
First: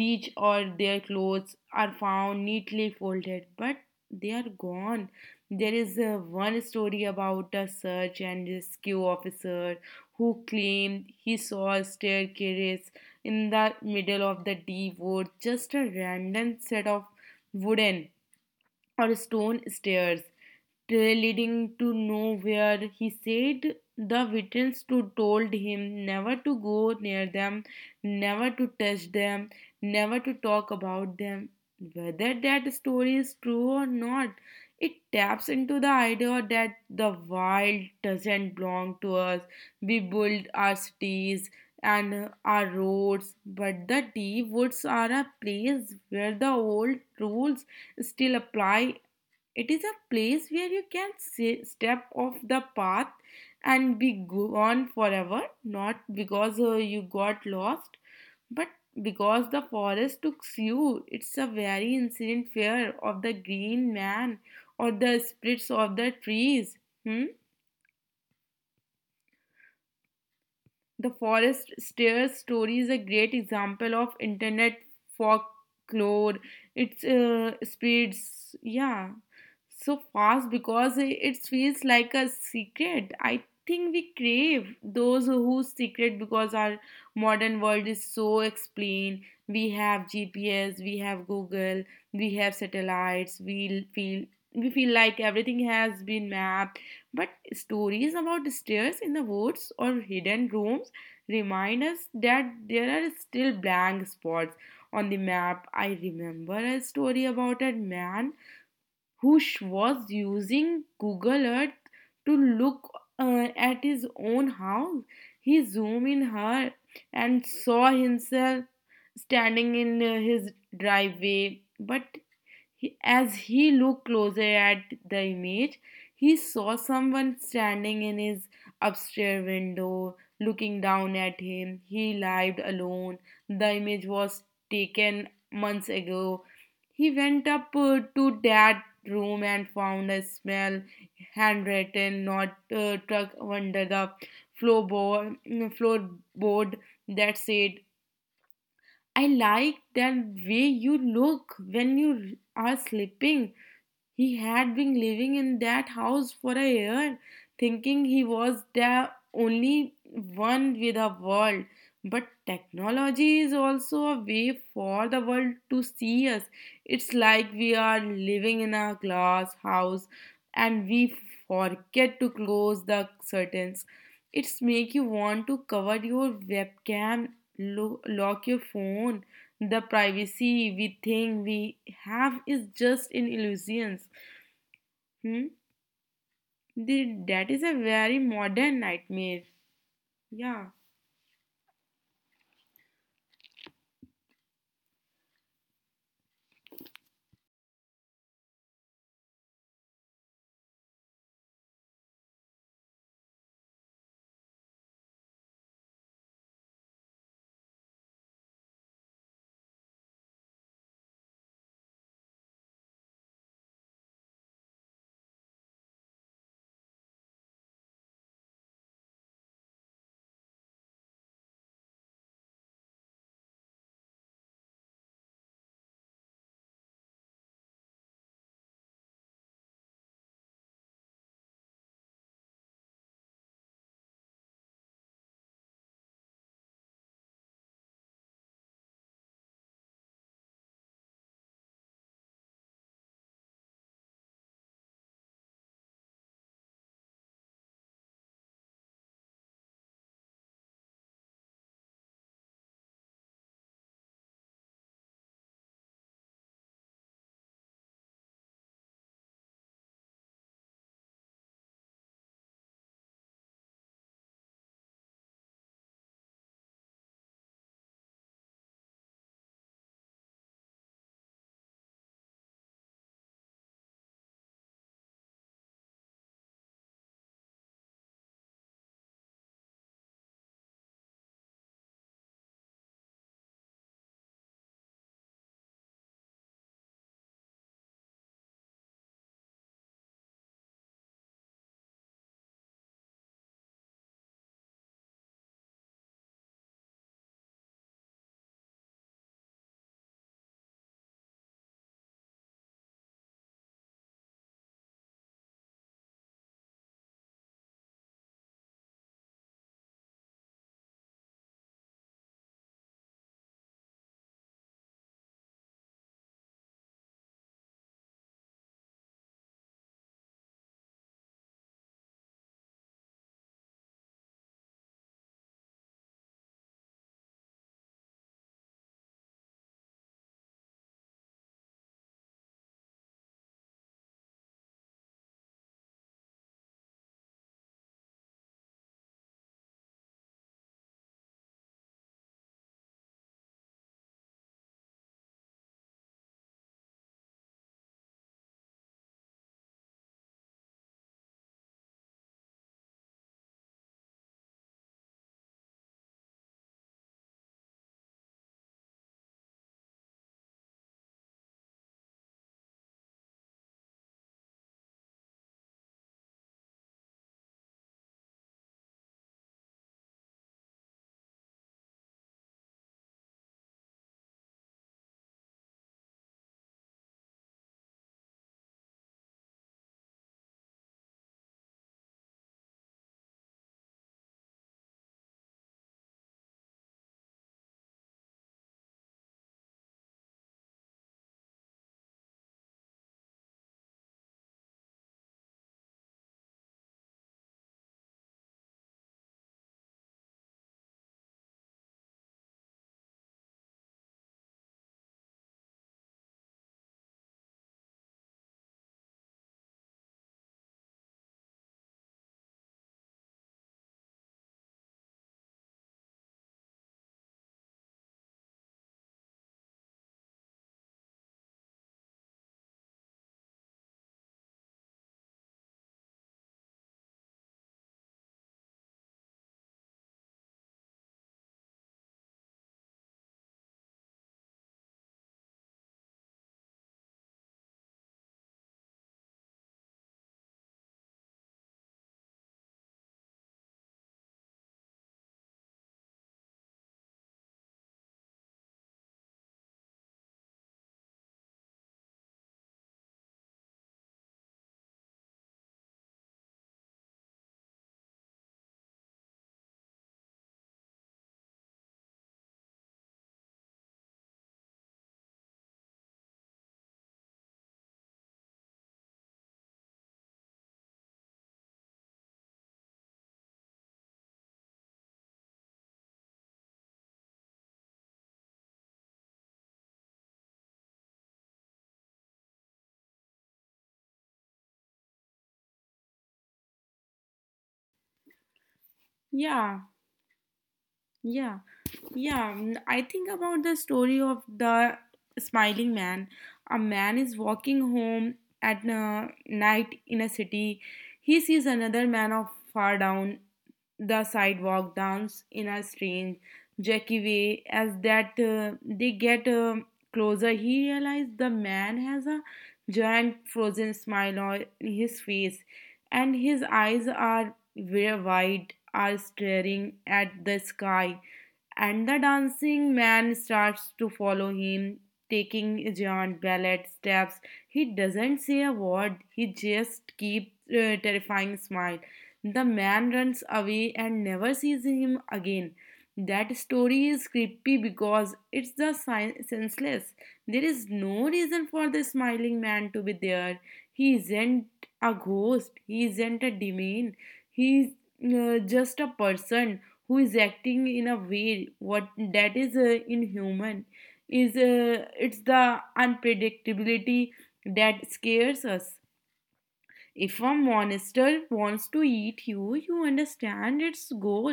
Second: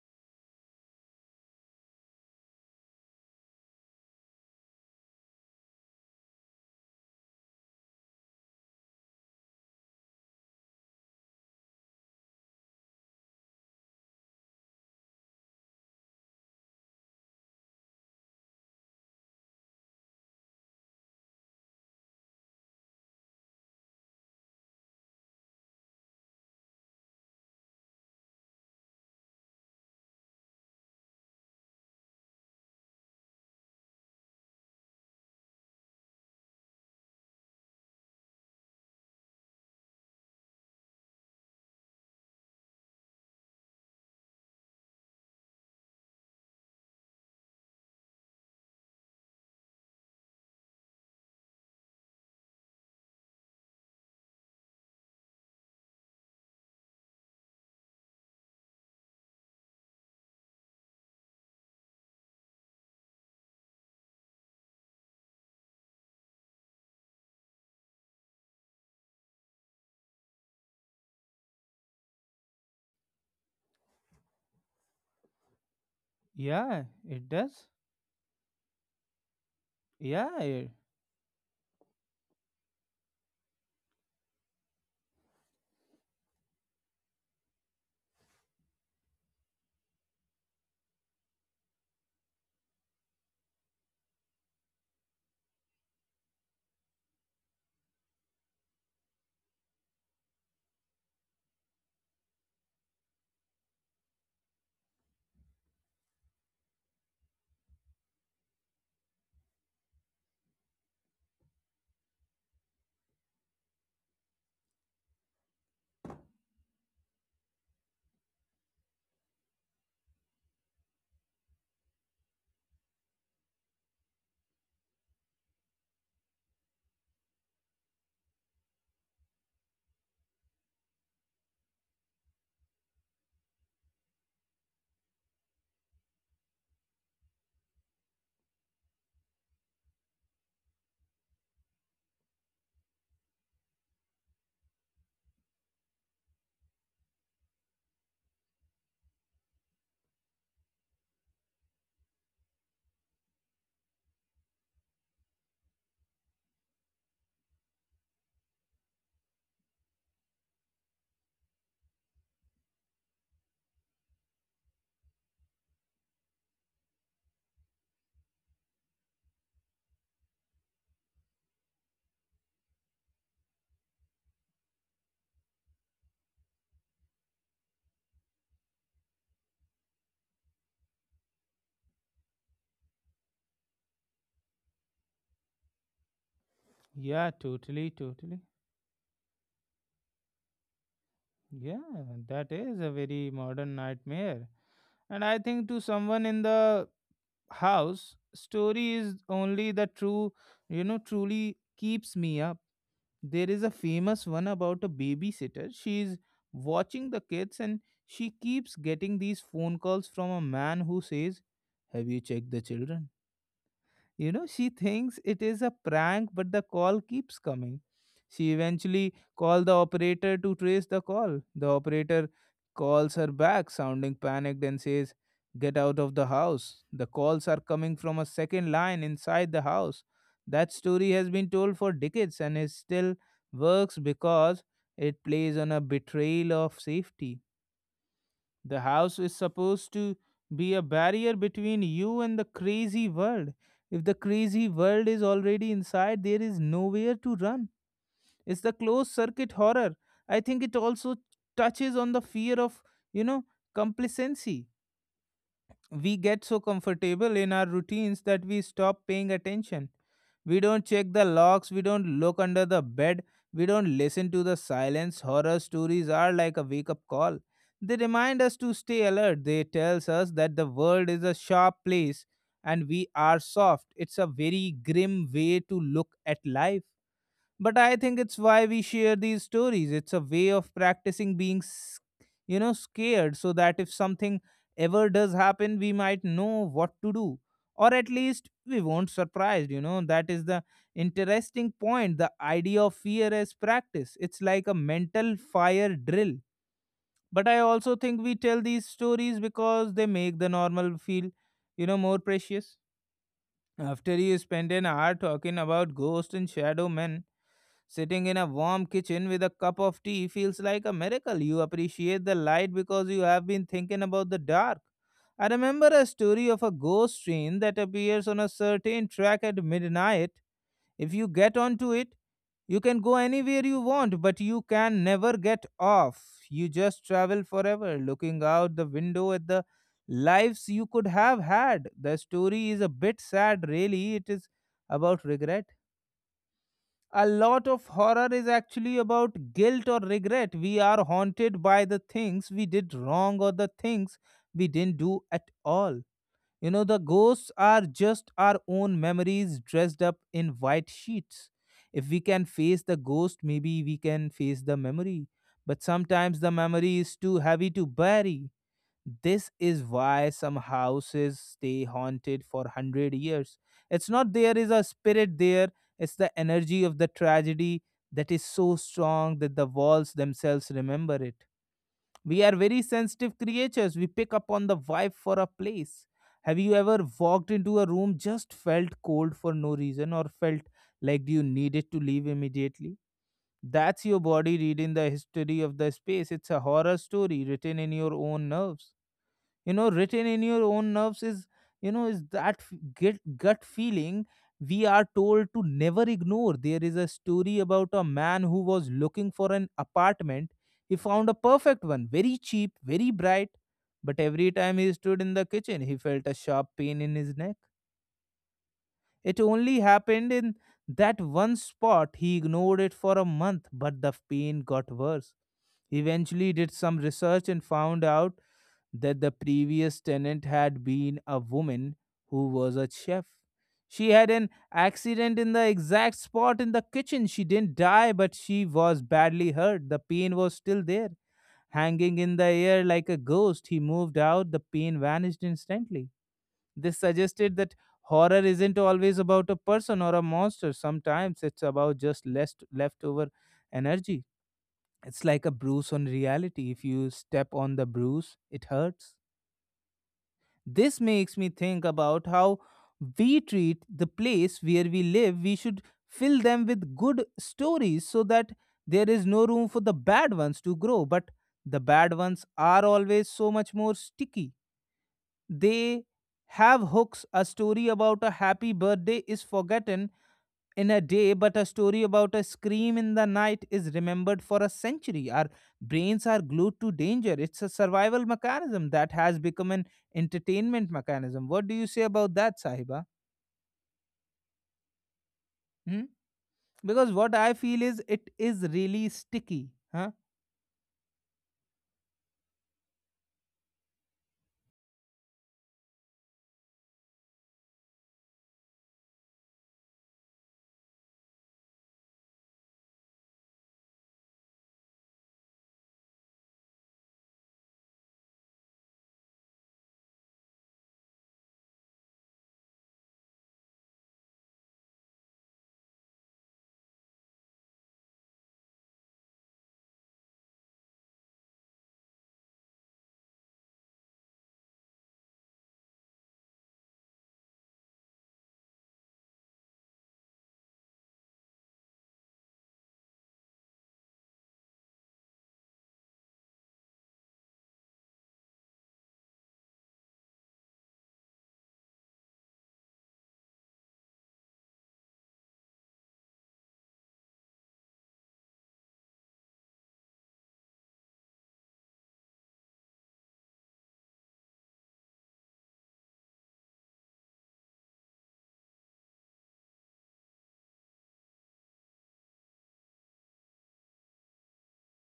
reached, or their clothes are found neatly folded, but they are gone. There is one story about a search and rescue officer who claimed he saw a staircase in the middle of the deep wood, just a random set of wooden or stone stairs leading to nowhere. He said the victims too told him never to go near them, never to touch them, never to talk about them. Whether that story is true or not, it taps into the idea that the wild doesn't belong to us. We build our cities and our roads, but the deep woods are a place where the old rules still apply. It is a place where you can say step off the path and be gone forever, not because you got lost, but because the forest took you. It's a very incident fear of the green man or the spirits of the trees. Hmm? The Forest Stairs story is a great example of internet folklore.
Yeah,
It
it does.
spreads, yeah, so
Yeah,
fast
it-
because it feels like a secret. I think we crave those whose secret because our modern world is so explained. We have GPS, we have Google, we have satellites. We feel like everything has been mapped. But stories about stairs in the woods or hidden rooms remind us that there are still blank spots on the map. I remember a story about a man who was using Google Earth to look at his own house. He zoomed in her and saw himself standing in his driveway, but as he looked closer at the image, he saw someone standing in his upstairs window looking down at him. He lived alone. The image was taken months ago. He went up to that room and found a small handwritten note tucked under the floorboard that said, I like that way you look when you are sleeping. He had been living in that house for a year, thinking he was the only one with the world. But technology is also a way for the world to see us. It's like we are living in a glass house and we forget to close the curtains. It's make you want to cover your webcam, lock your phone. The privacy we think we have is just an illusion. Hmm?
yeah,
That is a
totally,
very
totally.
modern nightmare. Yeah,
Yeah, that is a very modern nightmare. And I think to someone in the house, story is only the true, you know, truly keeps me up. There is a famous one about a babysitter. She is watching the kids and she keeps getting these phone calls from a man who says, "Have you checked the children?" You know, she thinks it is a prank, but the call keeps coming. She eventually called the operator to trace the call. The operator calls her back, sounding panicked, and says, "Get out of the house. The calls are coming from a second line inside the house." That story has been told for decades and it still works because it plays on a betrayal of safety. The house is supposed to be a barrier between you and the crazy world. If the crazy world is already inside, there is nowhere to run. It's the closed circuit horror. I think it also touches on the fear of, you know, complacency. We get so comfortable in our routines that we stop paying attention. We don't check the locks, we don't look under the bed, we don't listen to the silence. Horror stories are like a wake up call. They remind us to stay alert. They tells us that the world is a sharp place and we are soft. It's a very grim way to look at life. But I think it's why we share these stories. It's a way of practicing being, you know, scared, so that if something ever does happen, we might know what to do. Or at least we won't surprised, you know. That is the interesting point. The idea of fear as practice. It's like a mental fire drill. But I also think we tell these stories because they make the normal feel, you know, more precious. After you spend an hour talking about ghosts and shadow men, sitting in a warm kitchen with a cup of tea feels like a miracle. You appreciate the light because you have been thinking about the dark. I remember a story of a ghost train that appears on a certain track at midnight. If you get onto it, you can go anywhere you want, but you can never get off. You just travel forever, looking out the window at the lives you could have had. The story is a bit sad, really. It is about regret. A lot of horror is actually about guilt or regret. We are haunted by the things we did wrong or the things we didn't do at all. You know, the ghosts are just our own memories dressed up in white sheets. If we can face the ghost, maybe we can face the memory. But sometimes the memory is too heavy to bury. This is why some houses stay haunted for 100 years. It's not there is a spirit there, it's the energy of the tragedy that is so strong that the walls themselves remember it. We are very sensitive creatures. We pick up on the vibe for a place. Have you ever walked into a room, just felt cold for no reason, or felt like you needed to leave immediately? That's your body reading the history of the space. It's a horror story written in your own nerves. You know, written in your own nerves is, you know, is that get gut feeling we are told to never ignore. There is a story about a man who was looking for an apartment. He found a perfect one, very cheap, very bright, but every time he stood in the kitchen he felt a sharp pain in his neck. It only happened in that one spot. He ignored it for a month, but the pain got worse. He eventually did some research and found out that the previous tenant had been a woman who was a chef. She had an accident in the exact spot in the kitchen. She didn't die, but she was badly hurt. The pain was still there, hanging in the air like a ghost. He moved out, the pain vanished instantly. This suggested that horror isn't always about a person or a monster. Sometimes it's about just less leftover energy. It's like a bruise on reality. If you step on the bruise, it hurts. This makes me think about how we treat the place where we live. We should fill them with good stories so that there is no room for the bad ones to grow. But the bad ones are always so much more sticky. They have hooks. A story about a happy birthday is forgotten in a day, but a story about a scream in the night is remembered for a century. Our brains are glued to danger. It's a survival mechanism that has become an entertainment mechanism. What do you say about that, Sahiba? Hmm? Because what I feel is it is really sticky,
yeah,
huh?
yeah, yeah. Mm, I think about the story of the smiling man. A man is walking home at night in a city. He sees another man of far down the sidewalk dance in a strange, jerky way. As that they get closer, he realizes the man has a giant frozen smile on his face, and his eyes are very wide, are staring at the sky, and the dancing man starts to follow him, taking giant ballet steps. He doesn't say a word, he just keeps a terrifying smile. The man runs away and never sees him again. That story is creepy because it's the senseless. There is no reason for the smiling man to be there. He isn't a ghost. He isn't a demon. He's just a person who is acting in a way what that is inhuman. Is It's the unpredictability that scares us. If a monster wants to eat you, you understand its goal.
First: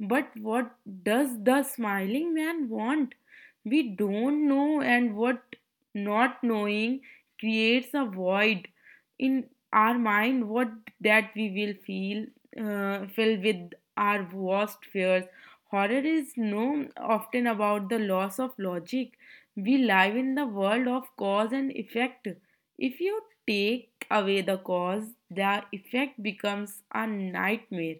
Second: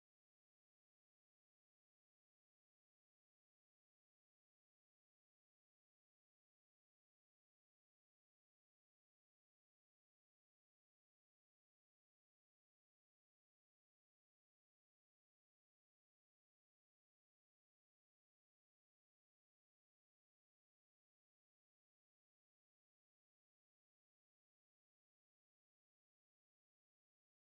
But what does the smiling man want? We don't know, and what not knowing creates a void in our mind. What That we will feel, fill with our worst fears. Horror is no often about the loss of logic. We live in the world of cause and effect. If you take away the cause, the effect becomes a nightmare.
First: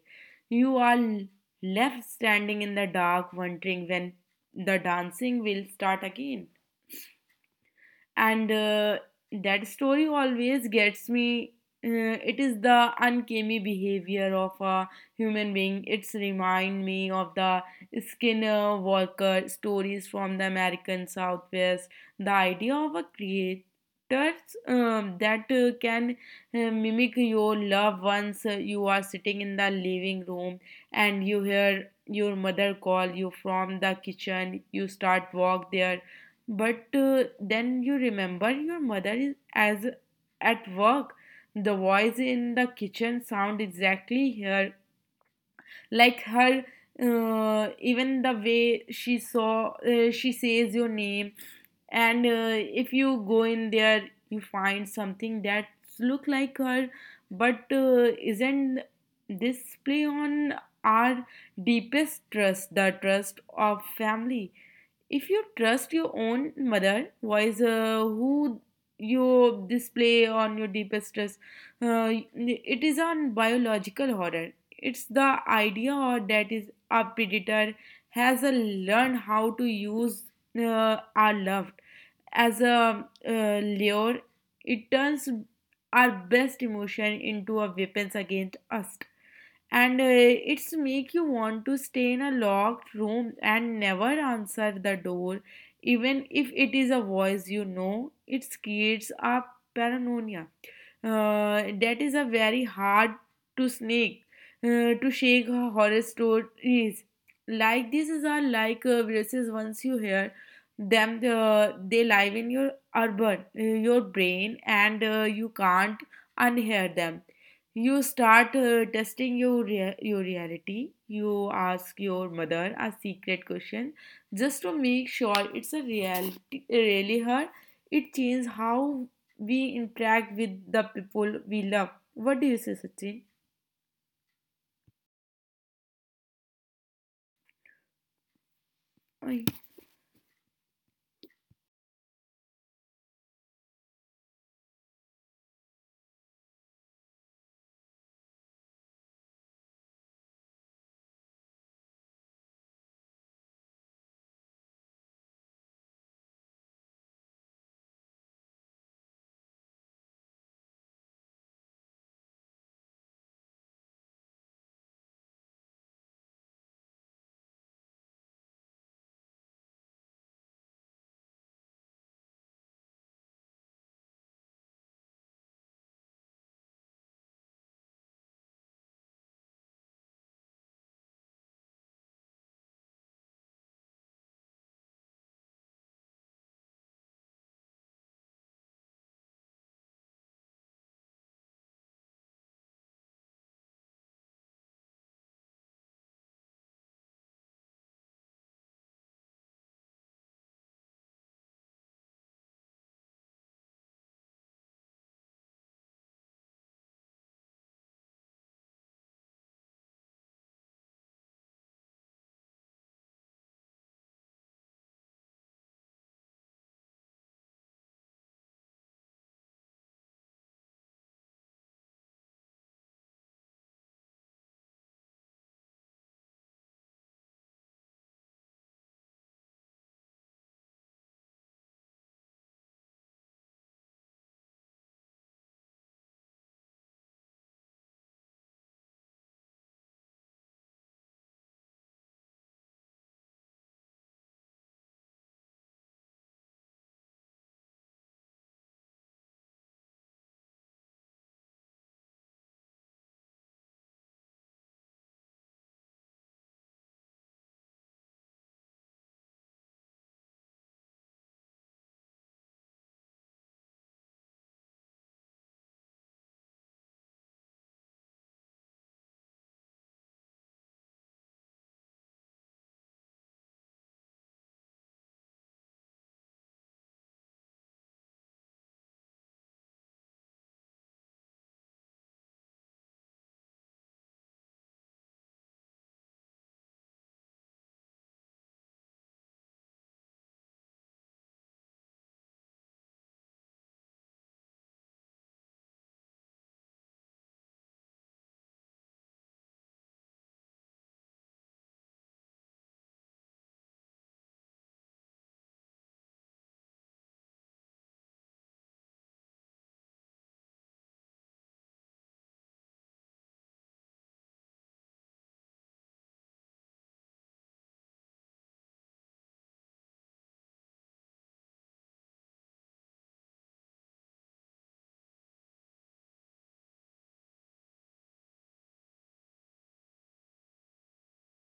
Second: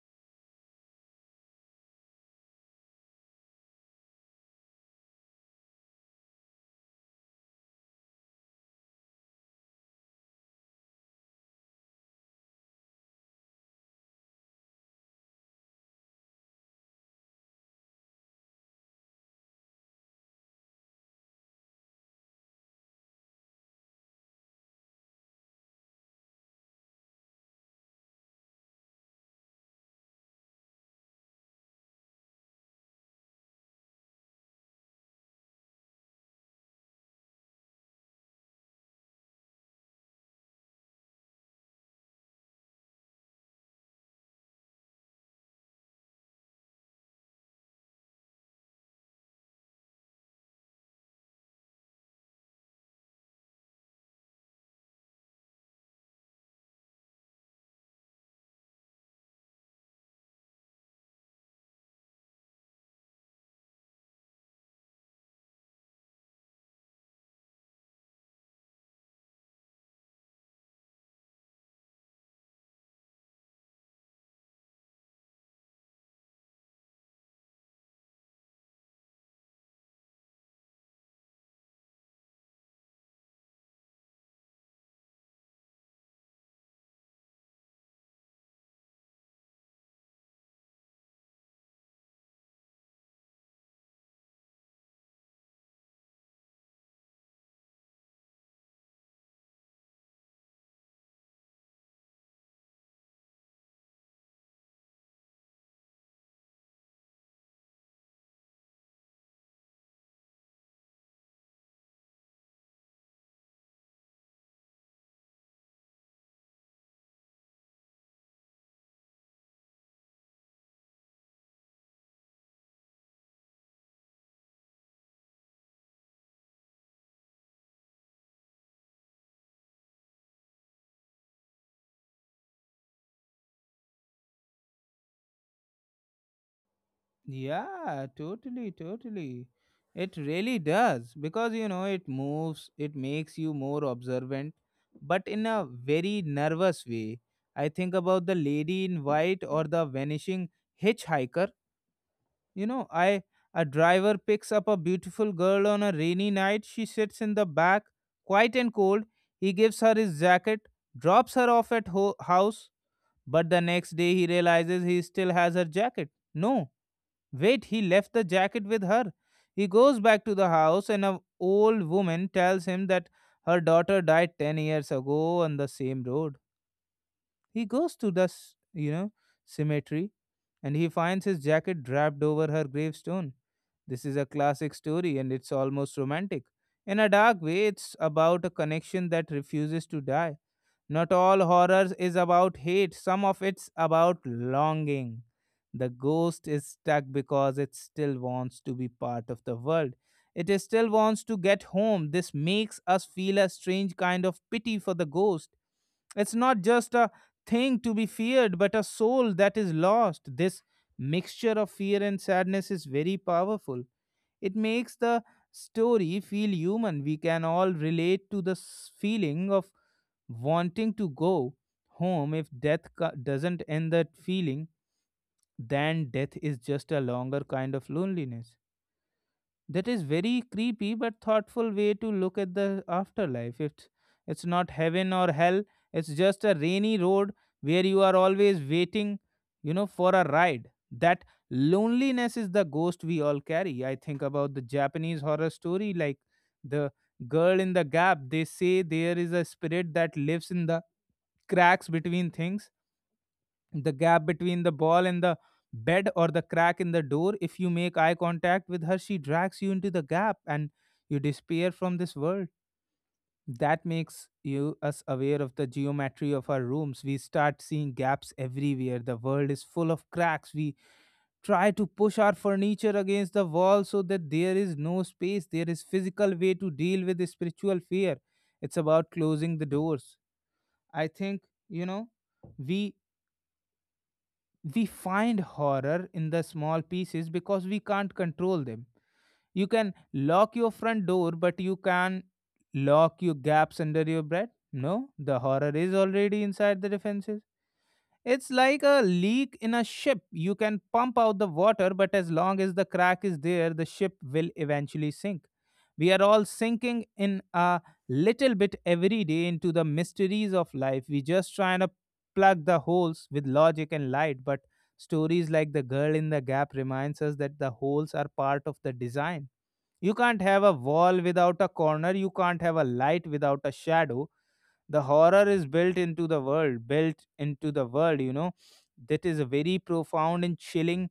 You are left standing in the dark, wondering when the dancing will start again, and that story always gets me. It is the uncanny behavior of a human being. It's remind me of the Skinner Walker stories from the American Southwest. The idea of a creator that can mimic your love once. You are sitting in the living room and you hear your mother call you from the kitchen. You start walk there, but then you remember your mother is as at work. The voice in the kitchen sound exactly her like her, even the way she says your name. And if you go in there you find something that look like her, but isn't. This play on our deepest trust, the trust of family. If you trust your own mother voice, who you display on your deepest trust. It is on biological horror. It's the idea or that is a predator has a learned how to use our love as a lure. It turns our best emotion into a weapons against us, and it's make you want to stay in a locked room and never answer the door, even if it is a voice you know. It creates a paranoia that is a very hard to snake to shake her horror stories. Like these are like viruses. Once you hear them, they live in your your brain, and you can't unhear them. You start testing your your reality. You ask your mother a secret question just to make sure it's a reality. Really, her it changes how we interact with the people we love. What do you say, Sachin?
Yeah, totally, totally. It really does because you know it moves, it makes you more observant, but in a very nervous way. I think about the lady in white or the vanishing hitchhiker. You know, I, a driver picks up a beautiful girl on a rainy night. She sits in the back, quiet and cold. He gives her his jacket, drops her off at house, but the next day he realizes he still has her jacket. No, wait, he left the jacket with her. He goes back to the house, and an old woman tells him that her daughter died 10 years ago on the same road. He goes to the, you know, cemetery, and he finds his jacket draped over her gravestone. This is a classic story and it's almost romantic. In a dark way, it's about a connection that refuses to die. Not all horror is about hate, some of it's about longing. The ghost is stuck because it still wants to be part of the world. It is still wants to get home. This makes us feel a strange kind of pity for the ghost. It's not just a thing to be feared, but a soul that is lost. This mixture of fear and sadness is very powerful. It makes the story feel human. We can all relate to the feeling of wanting to go home. If death doesn't end that feeling, then death is just a longer kind of loneliness. That is very creepy but thoughtful way to look at the afterlife. It's not heaven or hell. It's just a rainy road where you are always waiting, you know, for a ride. That loneliness is the ghost we all carry. I think about the Japanese horror story like the girl in the gap. They say there is a spirit that lives in the cracks between things, the gap between the ball and the bed, or the crack in the door. If you make eye contact with her, she drags you into the gap and you disappear from this world. That makes you us aware of the geometry of our rooms. We start seeing gaps everywhere. The world is full of cracks. We try to push our furniture against the wall so that there is no space. There is physical way to deal with the spiritual fear. It's about closing the doors. I think, you know, we we find horror in the small pieces because we can't control them. You can lock your front door, but you can lock your gaps under your bed. No, the horror is already inside the defenses. It's like a leak in a ship. You can pump out the water, but as long as the crack is there, the ship will eventually sink. We are all sinking in a little bit every day into the mysteries of life. We just trying to plug the holes with logic and light, but stories like the girl in the gap reminds us that the holes are part of the design. You can't have a wall without a corner, you can't have a light without a shadow, the horror is built into the world built into the world. That is a very profound and chilling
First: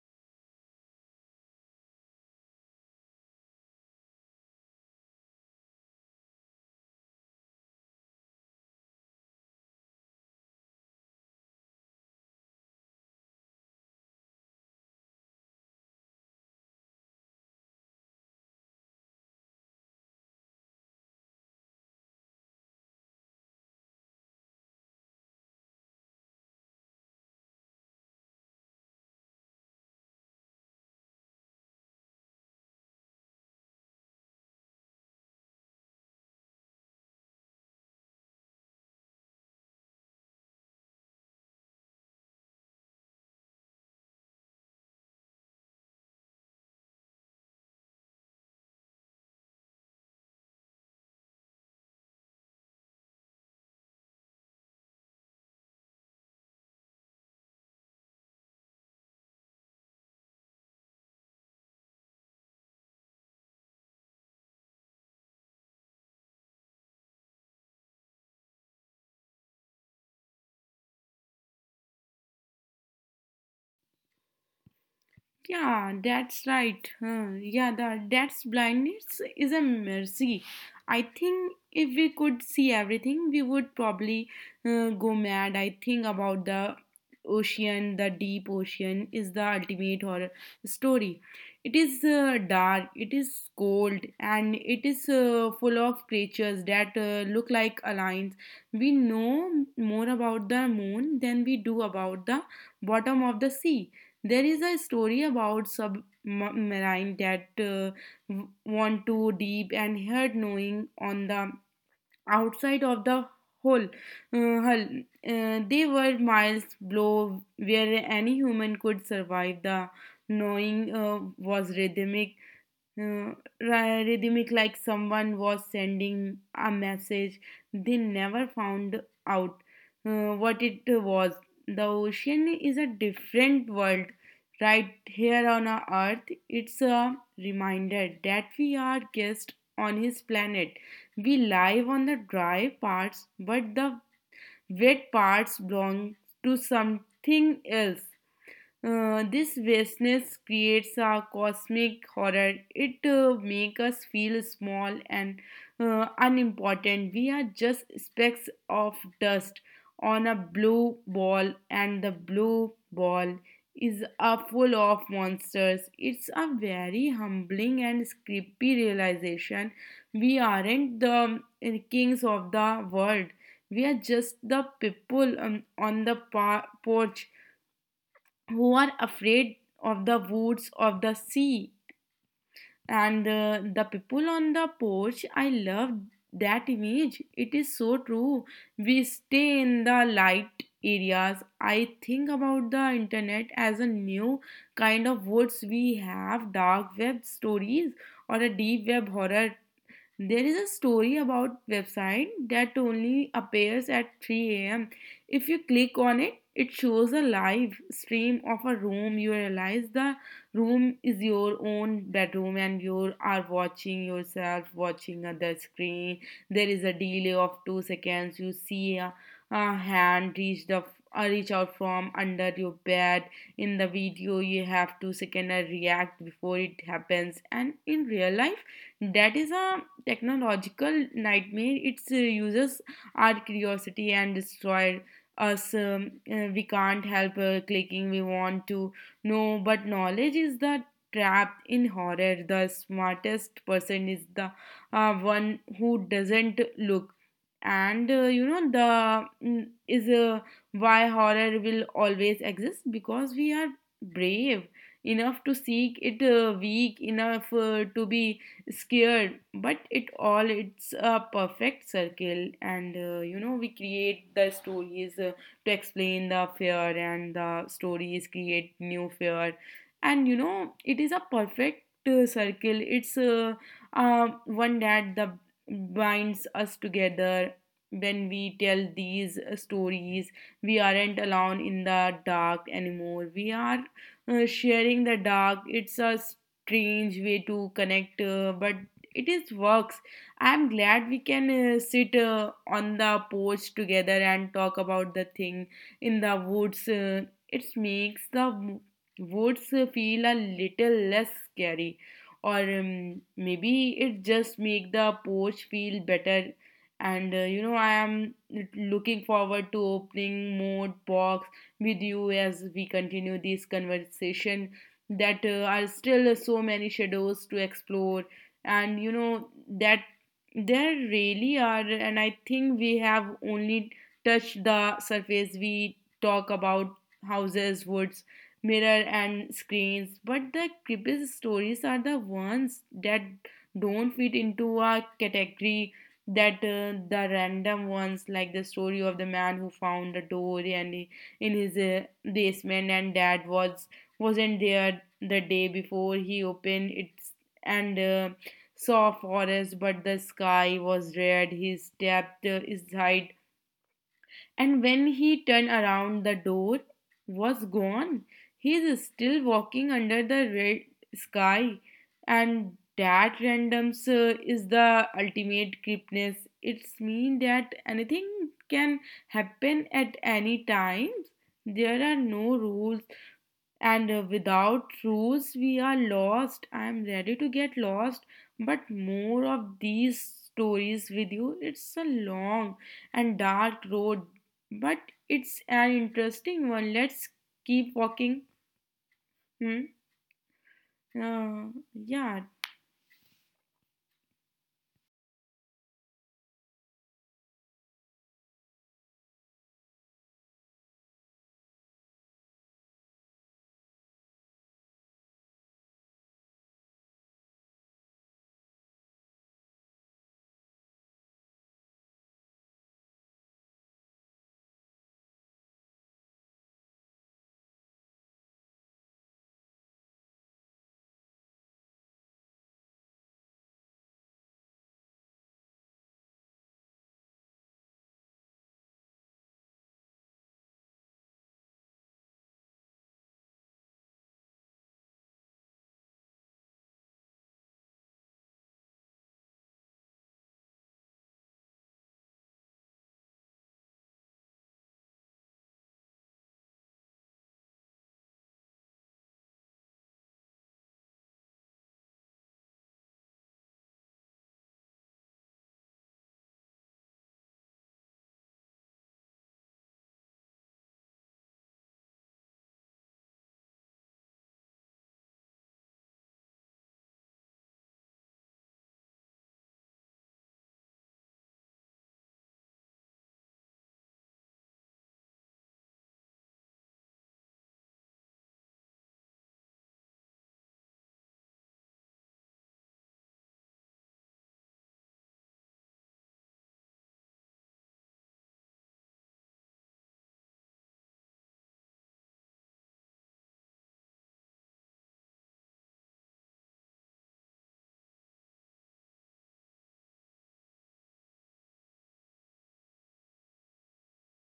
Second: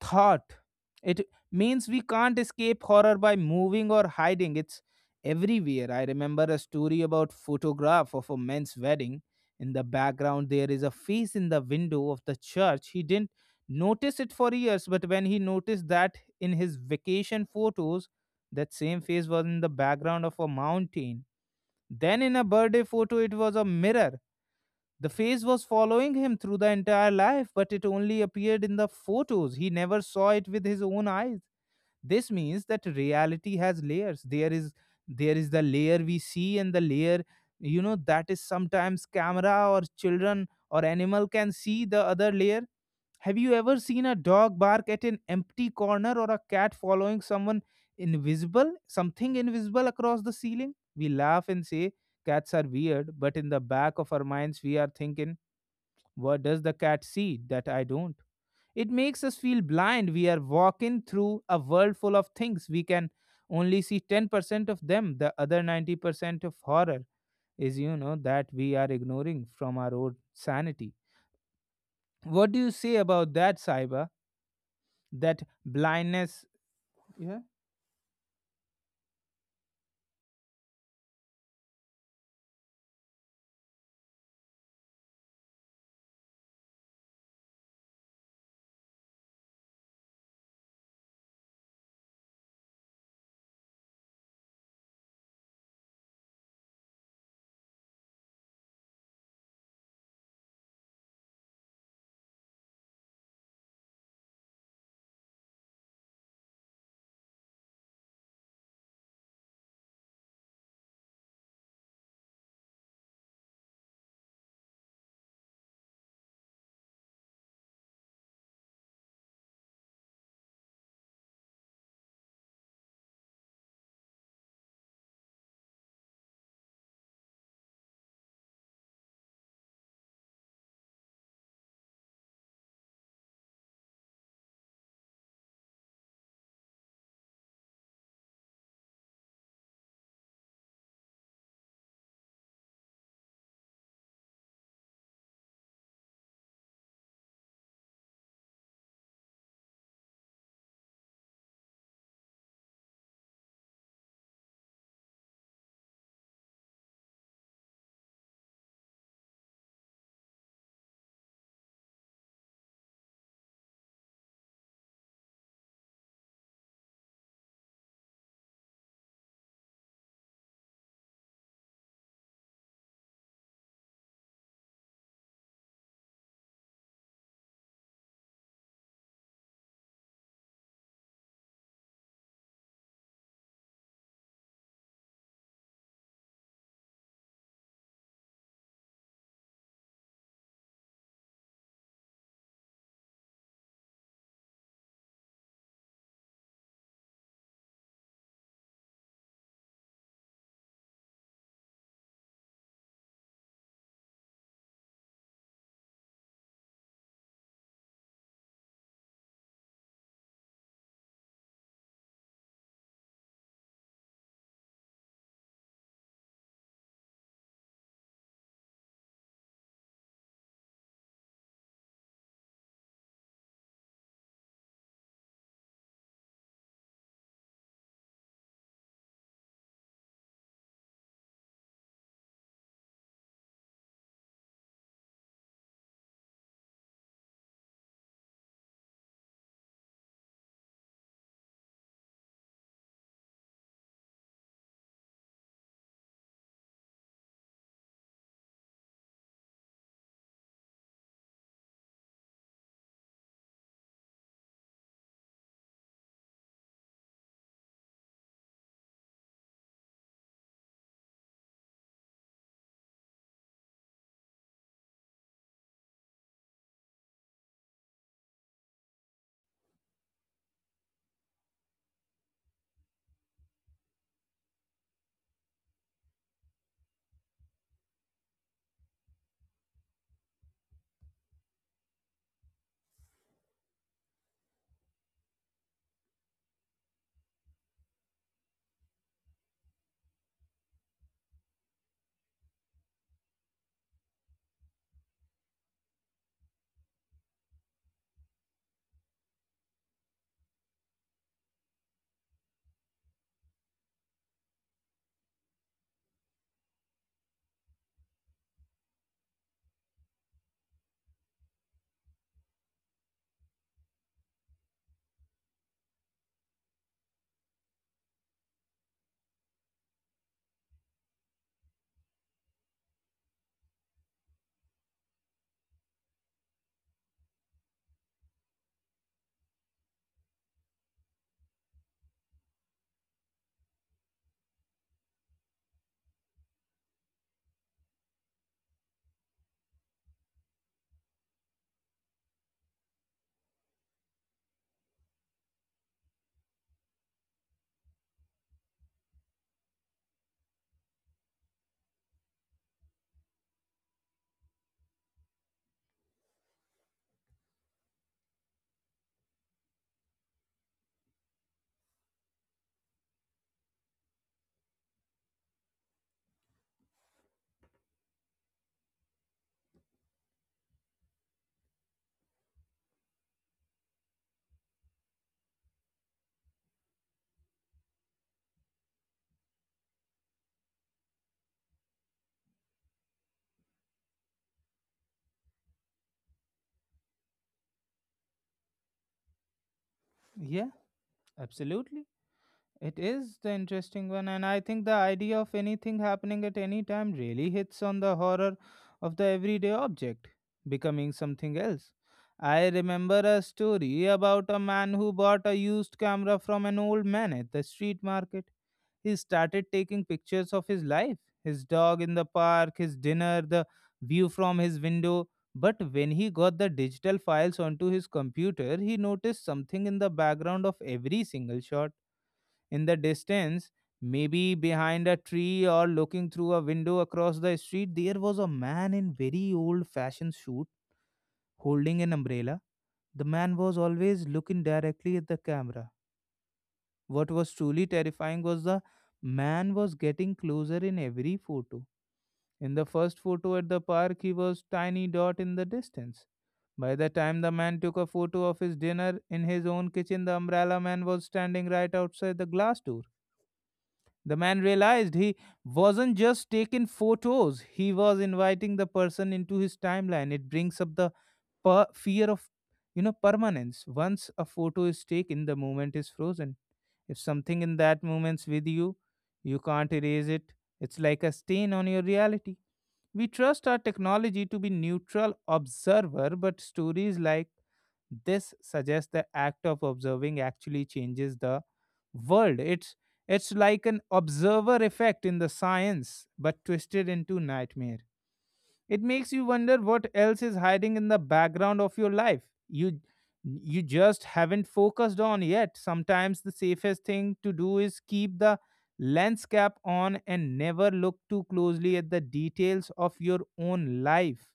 thought. It means we can't escape horror by moving or hiding. It's everywhere. I remember a story about photograph of a man's wedding. In the background there is a face in the window of the church. He didn't notice it for years, but when he noticed that in his vacation photos, that same face was in the background of a mountain. Then, in a birthday photo, it was a mirror. The face was following him through the entire life, but it only appeared in the photos. He never saw it with his own eyes. This means that reality has layers. There is the layer we see and the layer. That is sometimes camera or children or animal can see the other layer. Have you ever seen a dog bark at an empty corner or a cat following someone something invisible across the ceiling? We laugh and say cats are weird, but in the back of our minds, we are thinking, what does the cat see that I don't? It makes us feel blind. We are walking through a world full of things. We can only see 10% of them. The other 90% of horror is, that we are ignoring from our own sanity. What do you say about that, Saiba? That
Yeah, that's
blindness.
right. Huh.
Yeah.
Yeah, the that's blindness is a mercy. I think if we could see everything, we would probably go mad. I think about the ocean. The deep ocean is the ultimate horror story. It is dark, it is cold, and it is full of creatures that look like aliens. We know more about the moon than we do about the bottom of the sea. There is a story about submarine that went too deep and heard knowing on the outside of the hole. Hull. They were miles below where any human could survive. The knowing was rhythmic, uh, rhythmic, like someone was sending a message. They never found out what it was. The ocean is a different world right here on our earth. It's a reminder that we are guests on his planet. We live on the dry parts, but the wet parts belong to something else. This vastness creates a cosmic horror. It makes us feel small and unimportant. We are just specks of dust on a blue ball, and the blue ball is full of monsters. It's a very humbling and creepy realization. We aren't the kings of the world. We are just the people on the porch, who are afraid of the woods of the sea, and the people on the porch. I love that image. It is so true. We stay in the light areas. I think about the internet as a new kind of woods. We have dark web stories or a deep web horror. There is a story about website that only appears at 3 a.m. If you click on it, it shows a live stream of a room. You realize the room is your own bedroom and you are watching yourself watching other screen. There is a delay of 2 seconds. You see a hand reach out from under your bed in the video. You have to second react before it happens, and in real life that is a technological nightmare. Its users our curiosity and destroy us. We can't help clicking. We want to know, but knowledge is the trap in horror. The smartest person is the one who doesn't look. And you know the is why horror will always exist, because we are brave enough to seek it, weak enough to be scared. But it all it's a perfect circle, and you know we create the stories to explain the fear, and the stories create new fear. And you know it is a perfect circle. It's one that the binds us together. When we tell these stories, we aren't alone in the dark anymore. We are sharing the dark. It's us strange way to connect, but it is works. I'm glad we can sit on the porch together and talk about the thing in the woods. It makes the woods feel a little less scary, or maybe it just make the porch feel better. And you know, I am looking forward to opening more box with you as we continue this conversation. That are still so many shadows to explore, and you know that there really are. And I think we have only touched the surface. We talk about houses, woods, mirror and screens, but the creepiest stories are the ones that don't fit into a category. That the random ones, like the story of the man who found a door and in his basement, and dad was wasn't there the day before he opened it. And saw forest, but the sky was red. He stepped inside, and when he turned around the door was gone. He is still walking under the red sky. And that random is the ultimate creepiness. It's mean that anything can happen at any time. There are no rules, and without rules we are lost. I am ready to get lost but more of these stories with you. It's a long and dark road, but it's an interesting one. Let's keep walking. Hmm.
Yeah,
Uh,
absolutely.
yeah.
It is the interesting one, and I think the idea of anything happening at any time really hits on the horror of the everyday object becoming something else. I remember a story about a man who bought a used camera from an old man at the street market. He started taking pictures of his life, his dog in the park, his dinner, the view from his window. But when he got the digital files onto his computer, he noticed something in the background of every single shot. In the distance, maybe behind a tree or looking through a window across the street, there was a man in very old fashioned suit holding an umbrella. The man was always looking directly at the camera. What was truly terrifying was the man was getting closer in every photo. In the first photo at the park, he was tiny dot in the distance. By the time the man took a photo of his dinner in his own kitchen, the umbrella man was standing right outside the glass door. The man realized he wasn't just taking photos, he was inviting the person into his timeline. It brings up the fear of, permanence. Once a photo is taken, the moment is frozen. If something in that moment's with you, you can't erase it. It's like a stain on your reality. We trust our technology to be neutral observer, but stories like this suggests the act of observing actually changes the world. It's like an observer effect in the science, but twisted into nightmare. It makes you wonder what else is hiding in the background of your life. You you just haven't focused on yet. Sometimes the safest thing to do is keep the lens cap on and never look too closely at the details of your own life.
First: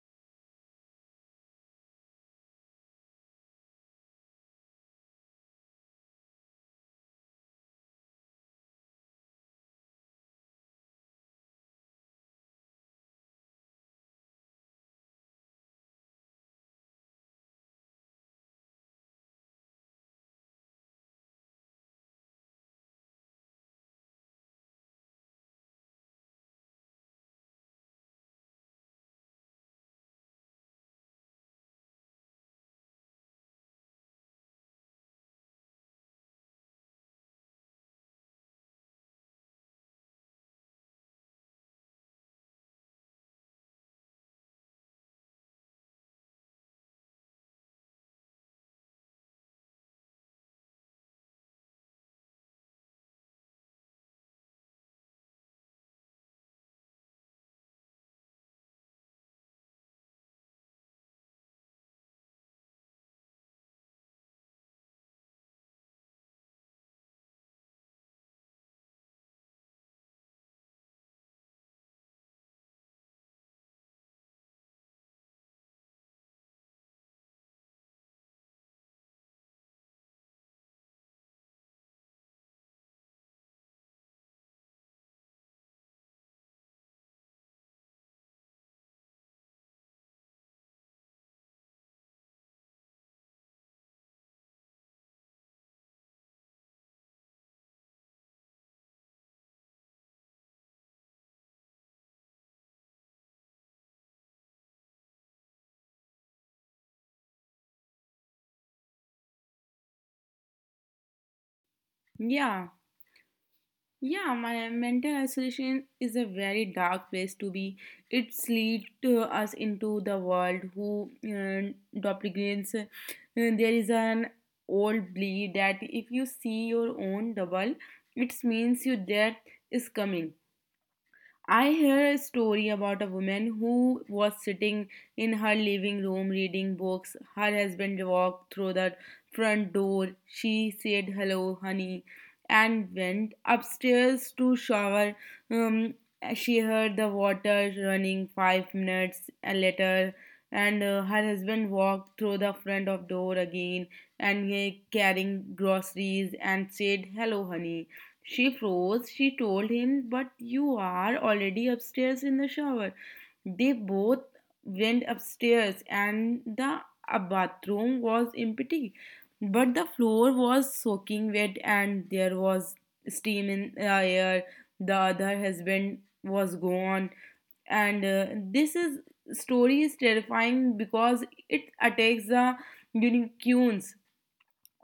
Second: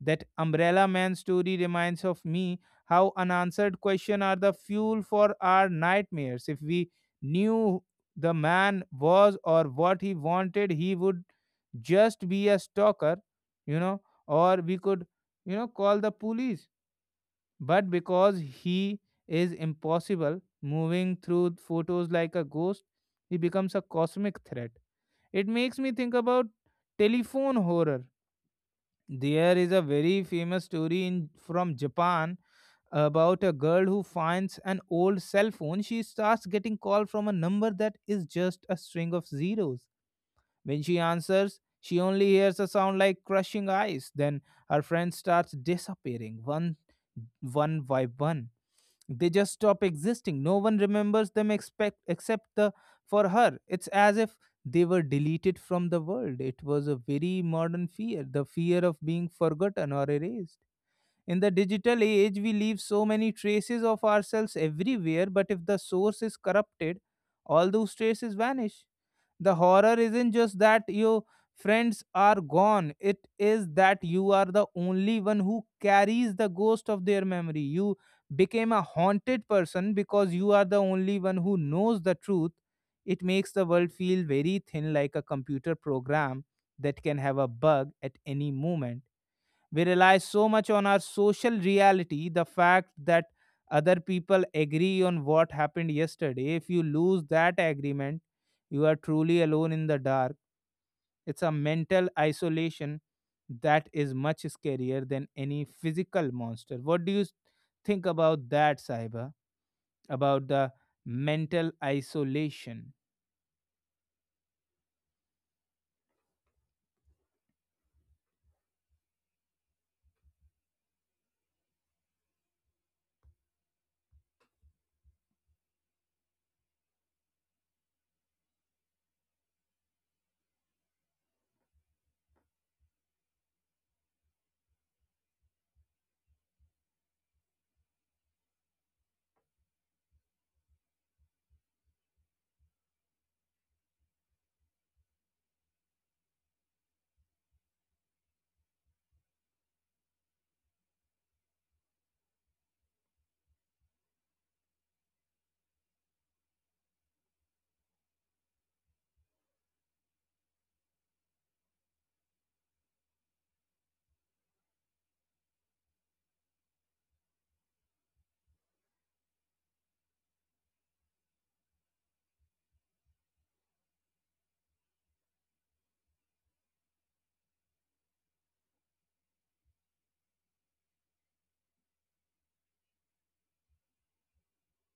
That umbrella man story reminds of me how unanswered questions are the fuel for our nightmares. If we knew the man was or what he wanted, he would just be a stalker, you know, or we could, call the police. But because he is impossible, moving through photos like a ghost, he becomes a cosmic threat. It makes me think about telephone horror. There is a very famous story from Japan about a girl who finds an old cell phone. She starts getting call from a number that is just a string of zeros. When she answers, she only hears a sound like crushing ice. Then her friend starts disappearing one by one. They just stop existing. No one remembers them except the for her. It's as if they were deleted from the world. It was a very modern fear, the fear of being forgotten or erased. In the digital age we leave so many traces of ourselves everywhere, but if the source is corrupted, all those traces vanish. The horror isn't just that your friends are gone, it is that you are the only one who carries the ghost of their memory. You became a haunted person because you are the only one who knows the truth. It makes the world feel very thin, like a computer program that can have a bug at any moment. We rely so much on our social reality, the fact that other people agree on what happened yesterday. If you lose that agreement, you are truly alone in the dark. It's a mental isolation that is much scarier than any physical monster. What do you think about that, Saiba? About the mental
Yeah,
isolation?
Yeah, my mental isolation is a very dark place to be. It's lead to us into the world who duplicates. There is an old belief that if you see your own double, it means your death is coming. I hear a story about a woman who was sitting in her living room reading books. Her husband walked through the front door. She said, "Hello, honey," and went upstairs to shower. Um, she heard the water running 5 minutes later, and her husband walked through the front of door again, and carrying groceries, and said, "Hello, honey." She froze. She told him, "But you are already upstairs in the shower." They both went upstairs, and the bathroom was empty. But the floor was soaking wet, and there was steam in the air. The other husband was gone. And this is story is terrifying because it attacks the unicorns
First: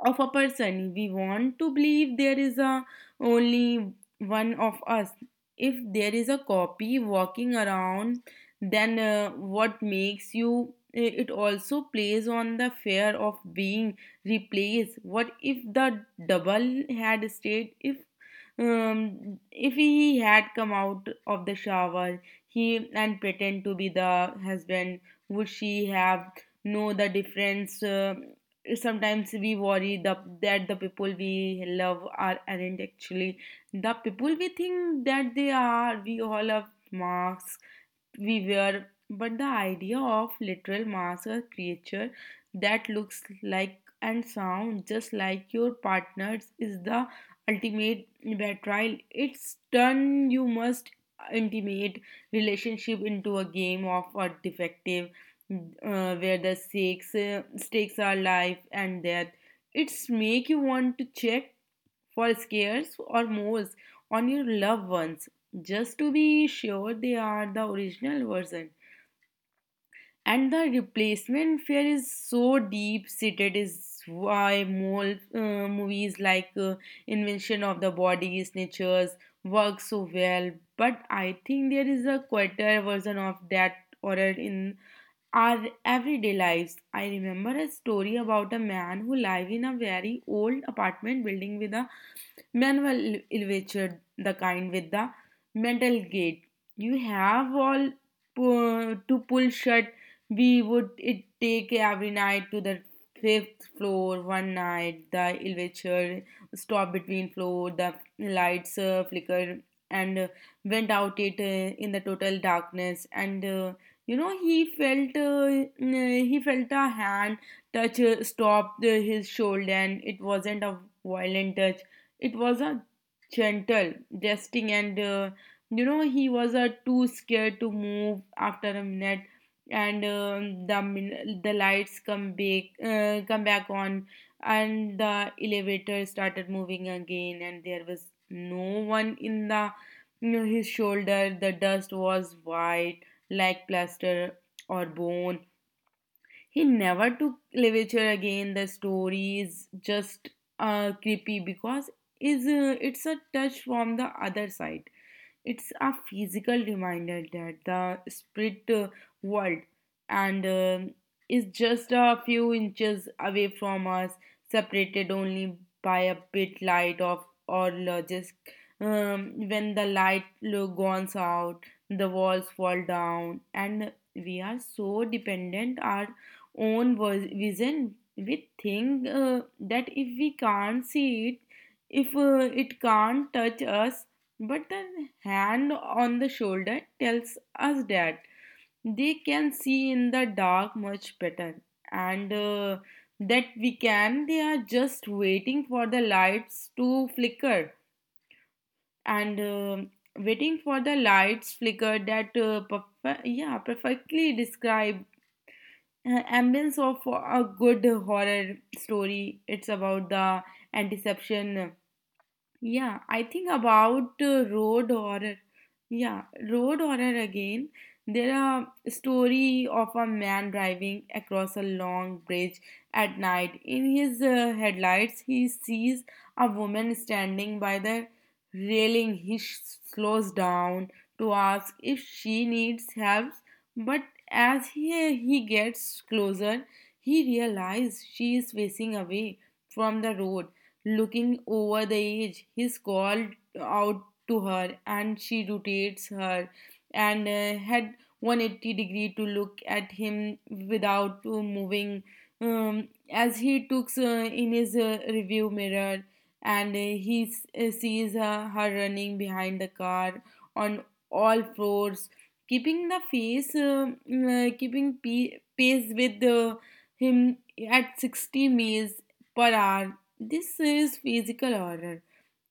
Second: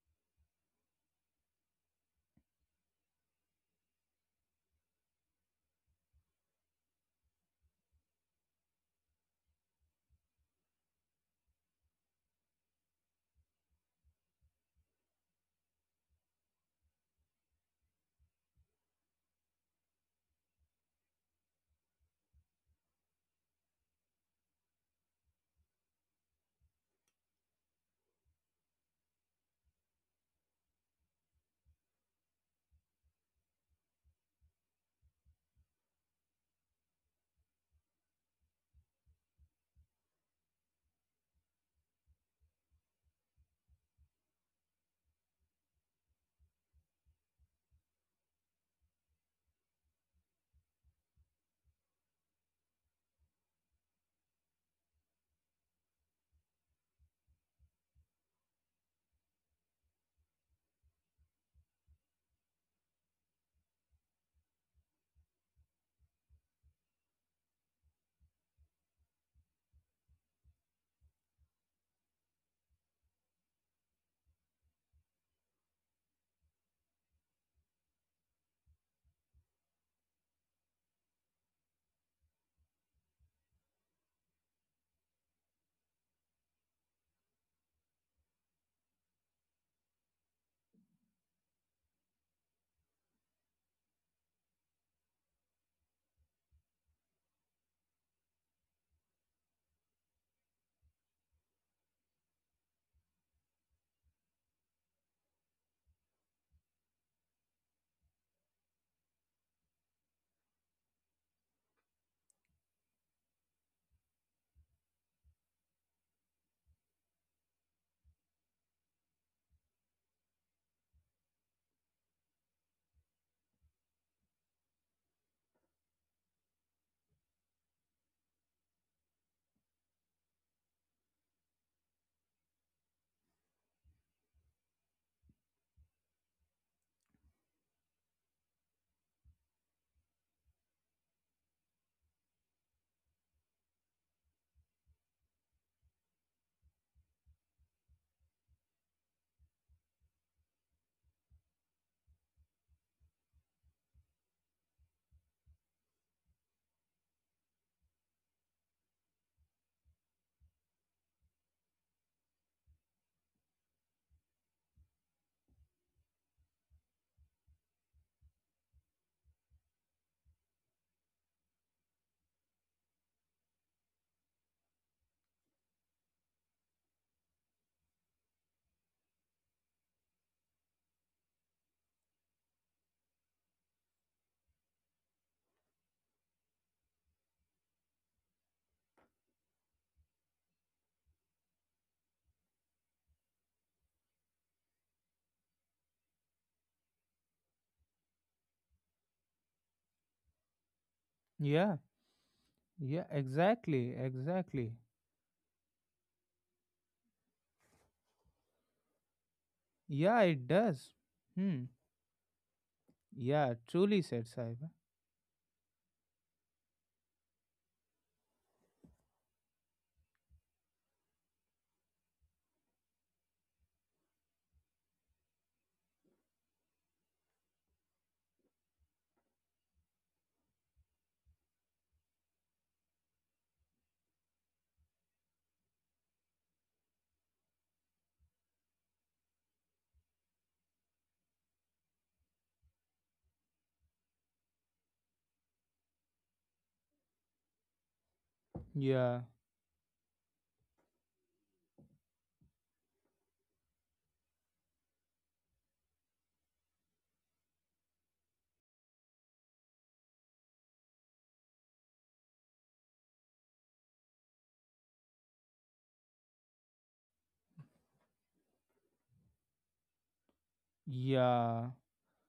of a person. We want to believe there is a only one of us. If there is a copy walking around, then what makes you. It also plays on the fear of being replaced. What if the double had stayed? If he had come out of the shower, he and pretend to be the husband, would she have know the difference? Sometimes we worry that the people we love are aren't actually the people we think that they are. We all have masks we were, but the idea of literal mask, a creature that looks like and sounds just like your partner's, is the ultimate betrayal. It's done you must intimate relationship into a game of a defective, where the stakes are life and death. It's make you want to check for scares or moles on your loved ones just to be sure they are the original version. And the replacement fear is so deep seated, is why more movies like Invention of the Body, Snatchers work so well. But I think there is a quieter version of that horror in our everyday lives. I remember a story about a man who lived in a very old apartment building with a Manuel Ilvichard, the kind with the metal gate. You have all to pull shut. We would it take every night to the fifth floor one night. The Ilvichard stopped between floor. The lights flickered and went out it in the total darkness. And you know he felt he felt a hand touch, stopped, his shoulder. And it wasn't a violent touch, it was a gentle jesting, and you know, he was too scared to move after a minute. And the the lights come back on, and the elevator started moving again, and there was no one in the, you know, his shoulder. The dust was white like plaster or bone. He never took Levature again. The story is just creepy because is it's a touch from the other side. It's a physical reminder that the spirit world and is just a few inches away from us, separated only by a bit light of or logic. When the light goes out, the walls fall down, and we are so dependent our own vision. We think that if we can't see it, if it can't touch us. But the hand on the shoulder tells us that they can see in the dark much better and that we can. They are just waiting for the lights to flicker. And waiting for the lights
Yeah,
flicker, that
yeah,
yeah,
exactly,
perfectly
exactly.
describe ambience of a good horror story. It's about
Yeah,
the
it does. Hmm.
anticipation. Yeah, I think
Yeah, truly
about
said Saiba.
road horror. Yeah, road horror again. There are story of a man driving across a long bridge at night. In his headlights, he sees a woman standing by the railing. He slows down to ask if she needs help, but as he gets closer, he realizes she is facing away from the road. Looking over the edge, he called out to her, and she rotates her and head 180 degree to
Yeah.
look at him without moving. As he looks in his review mirror, and sees her running behind the car on all fours, keeping the face keeping pace with him at 60 miles per hour. This is physical
Yeah,
order.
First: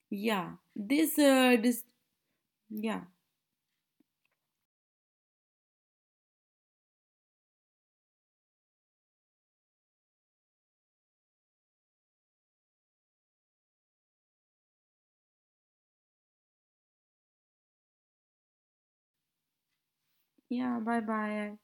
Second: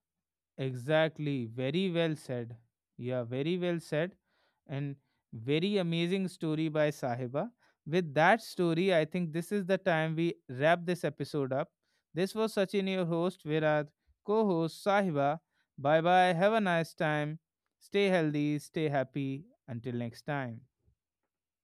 Yeah. This
exactly.
uh this
Very well said.
yeah.
Yeah, very well said. And very amazing story by Sahiba. With that story, I think this is the time we wrap this episode up. This was Sachin, your host, Virad, co host Sahiba. Bye bye. Have a nice time. Stay healthy, stay happy. Until next time.
Yeah, bye bye.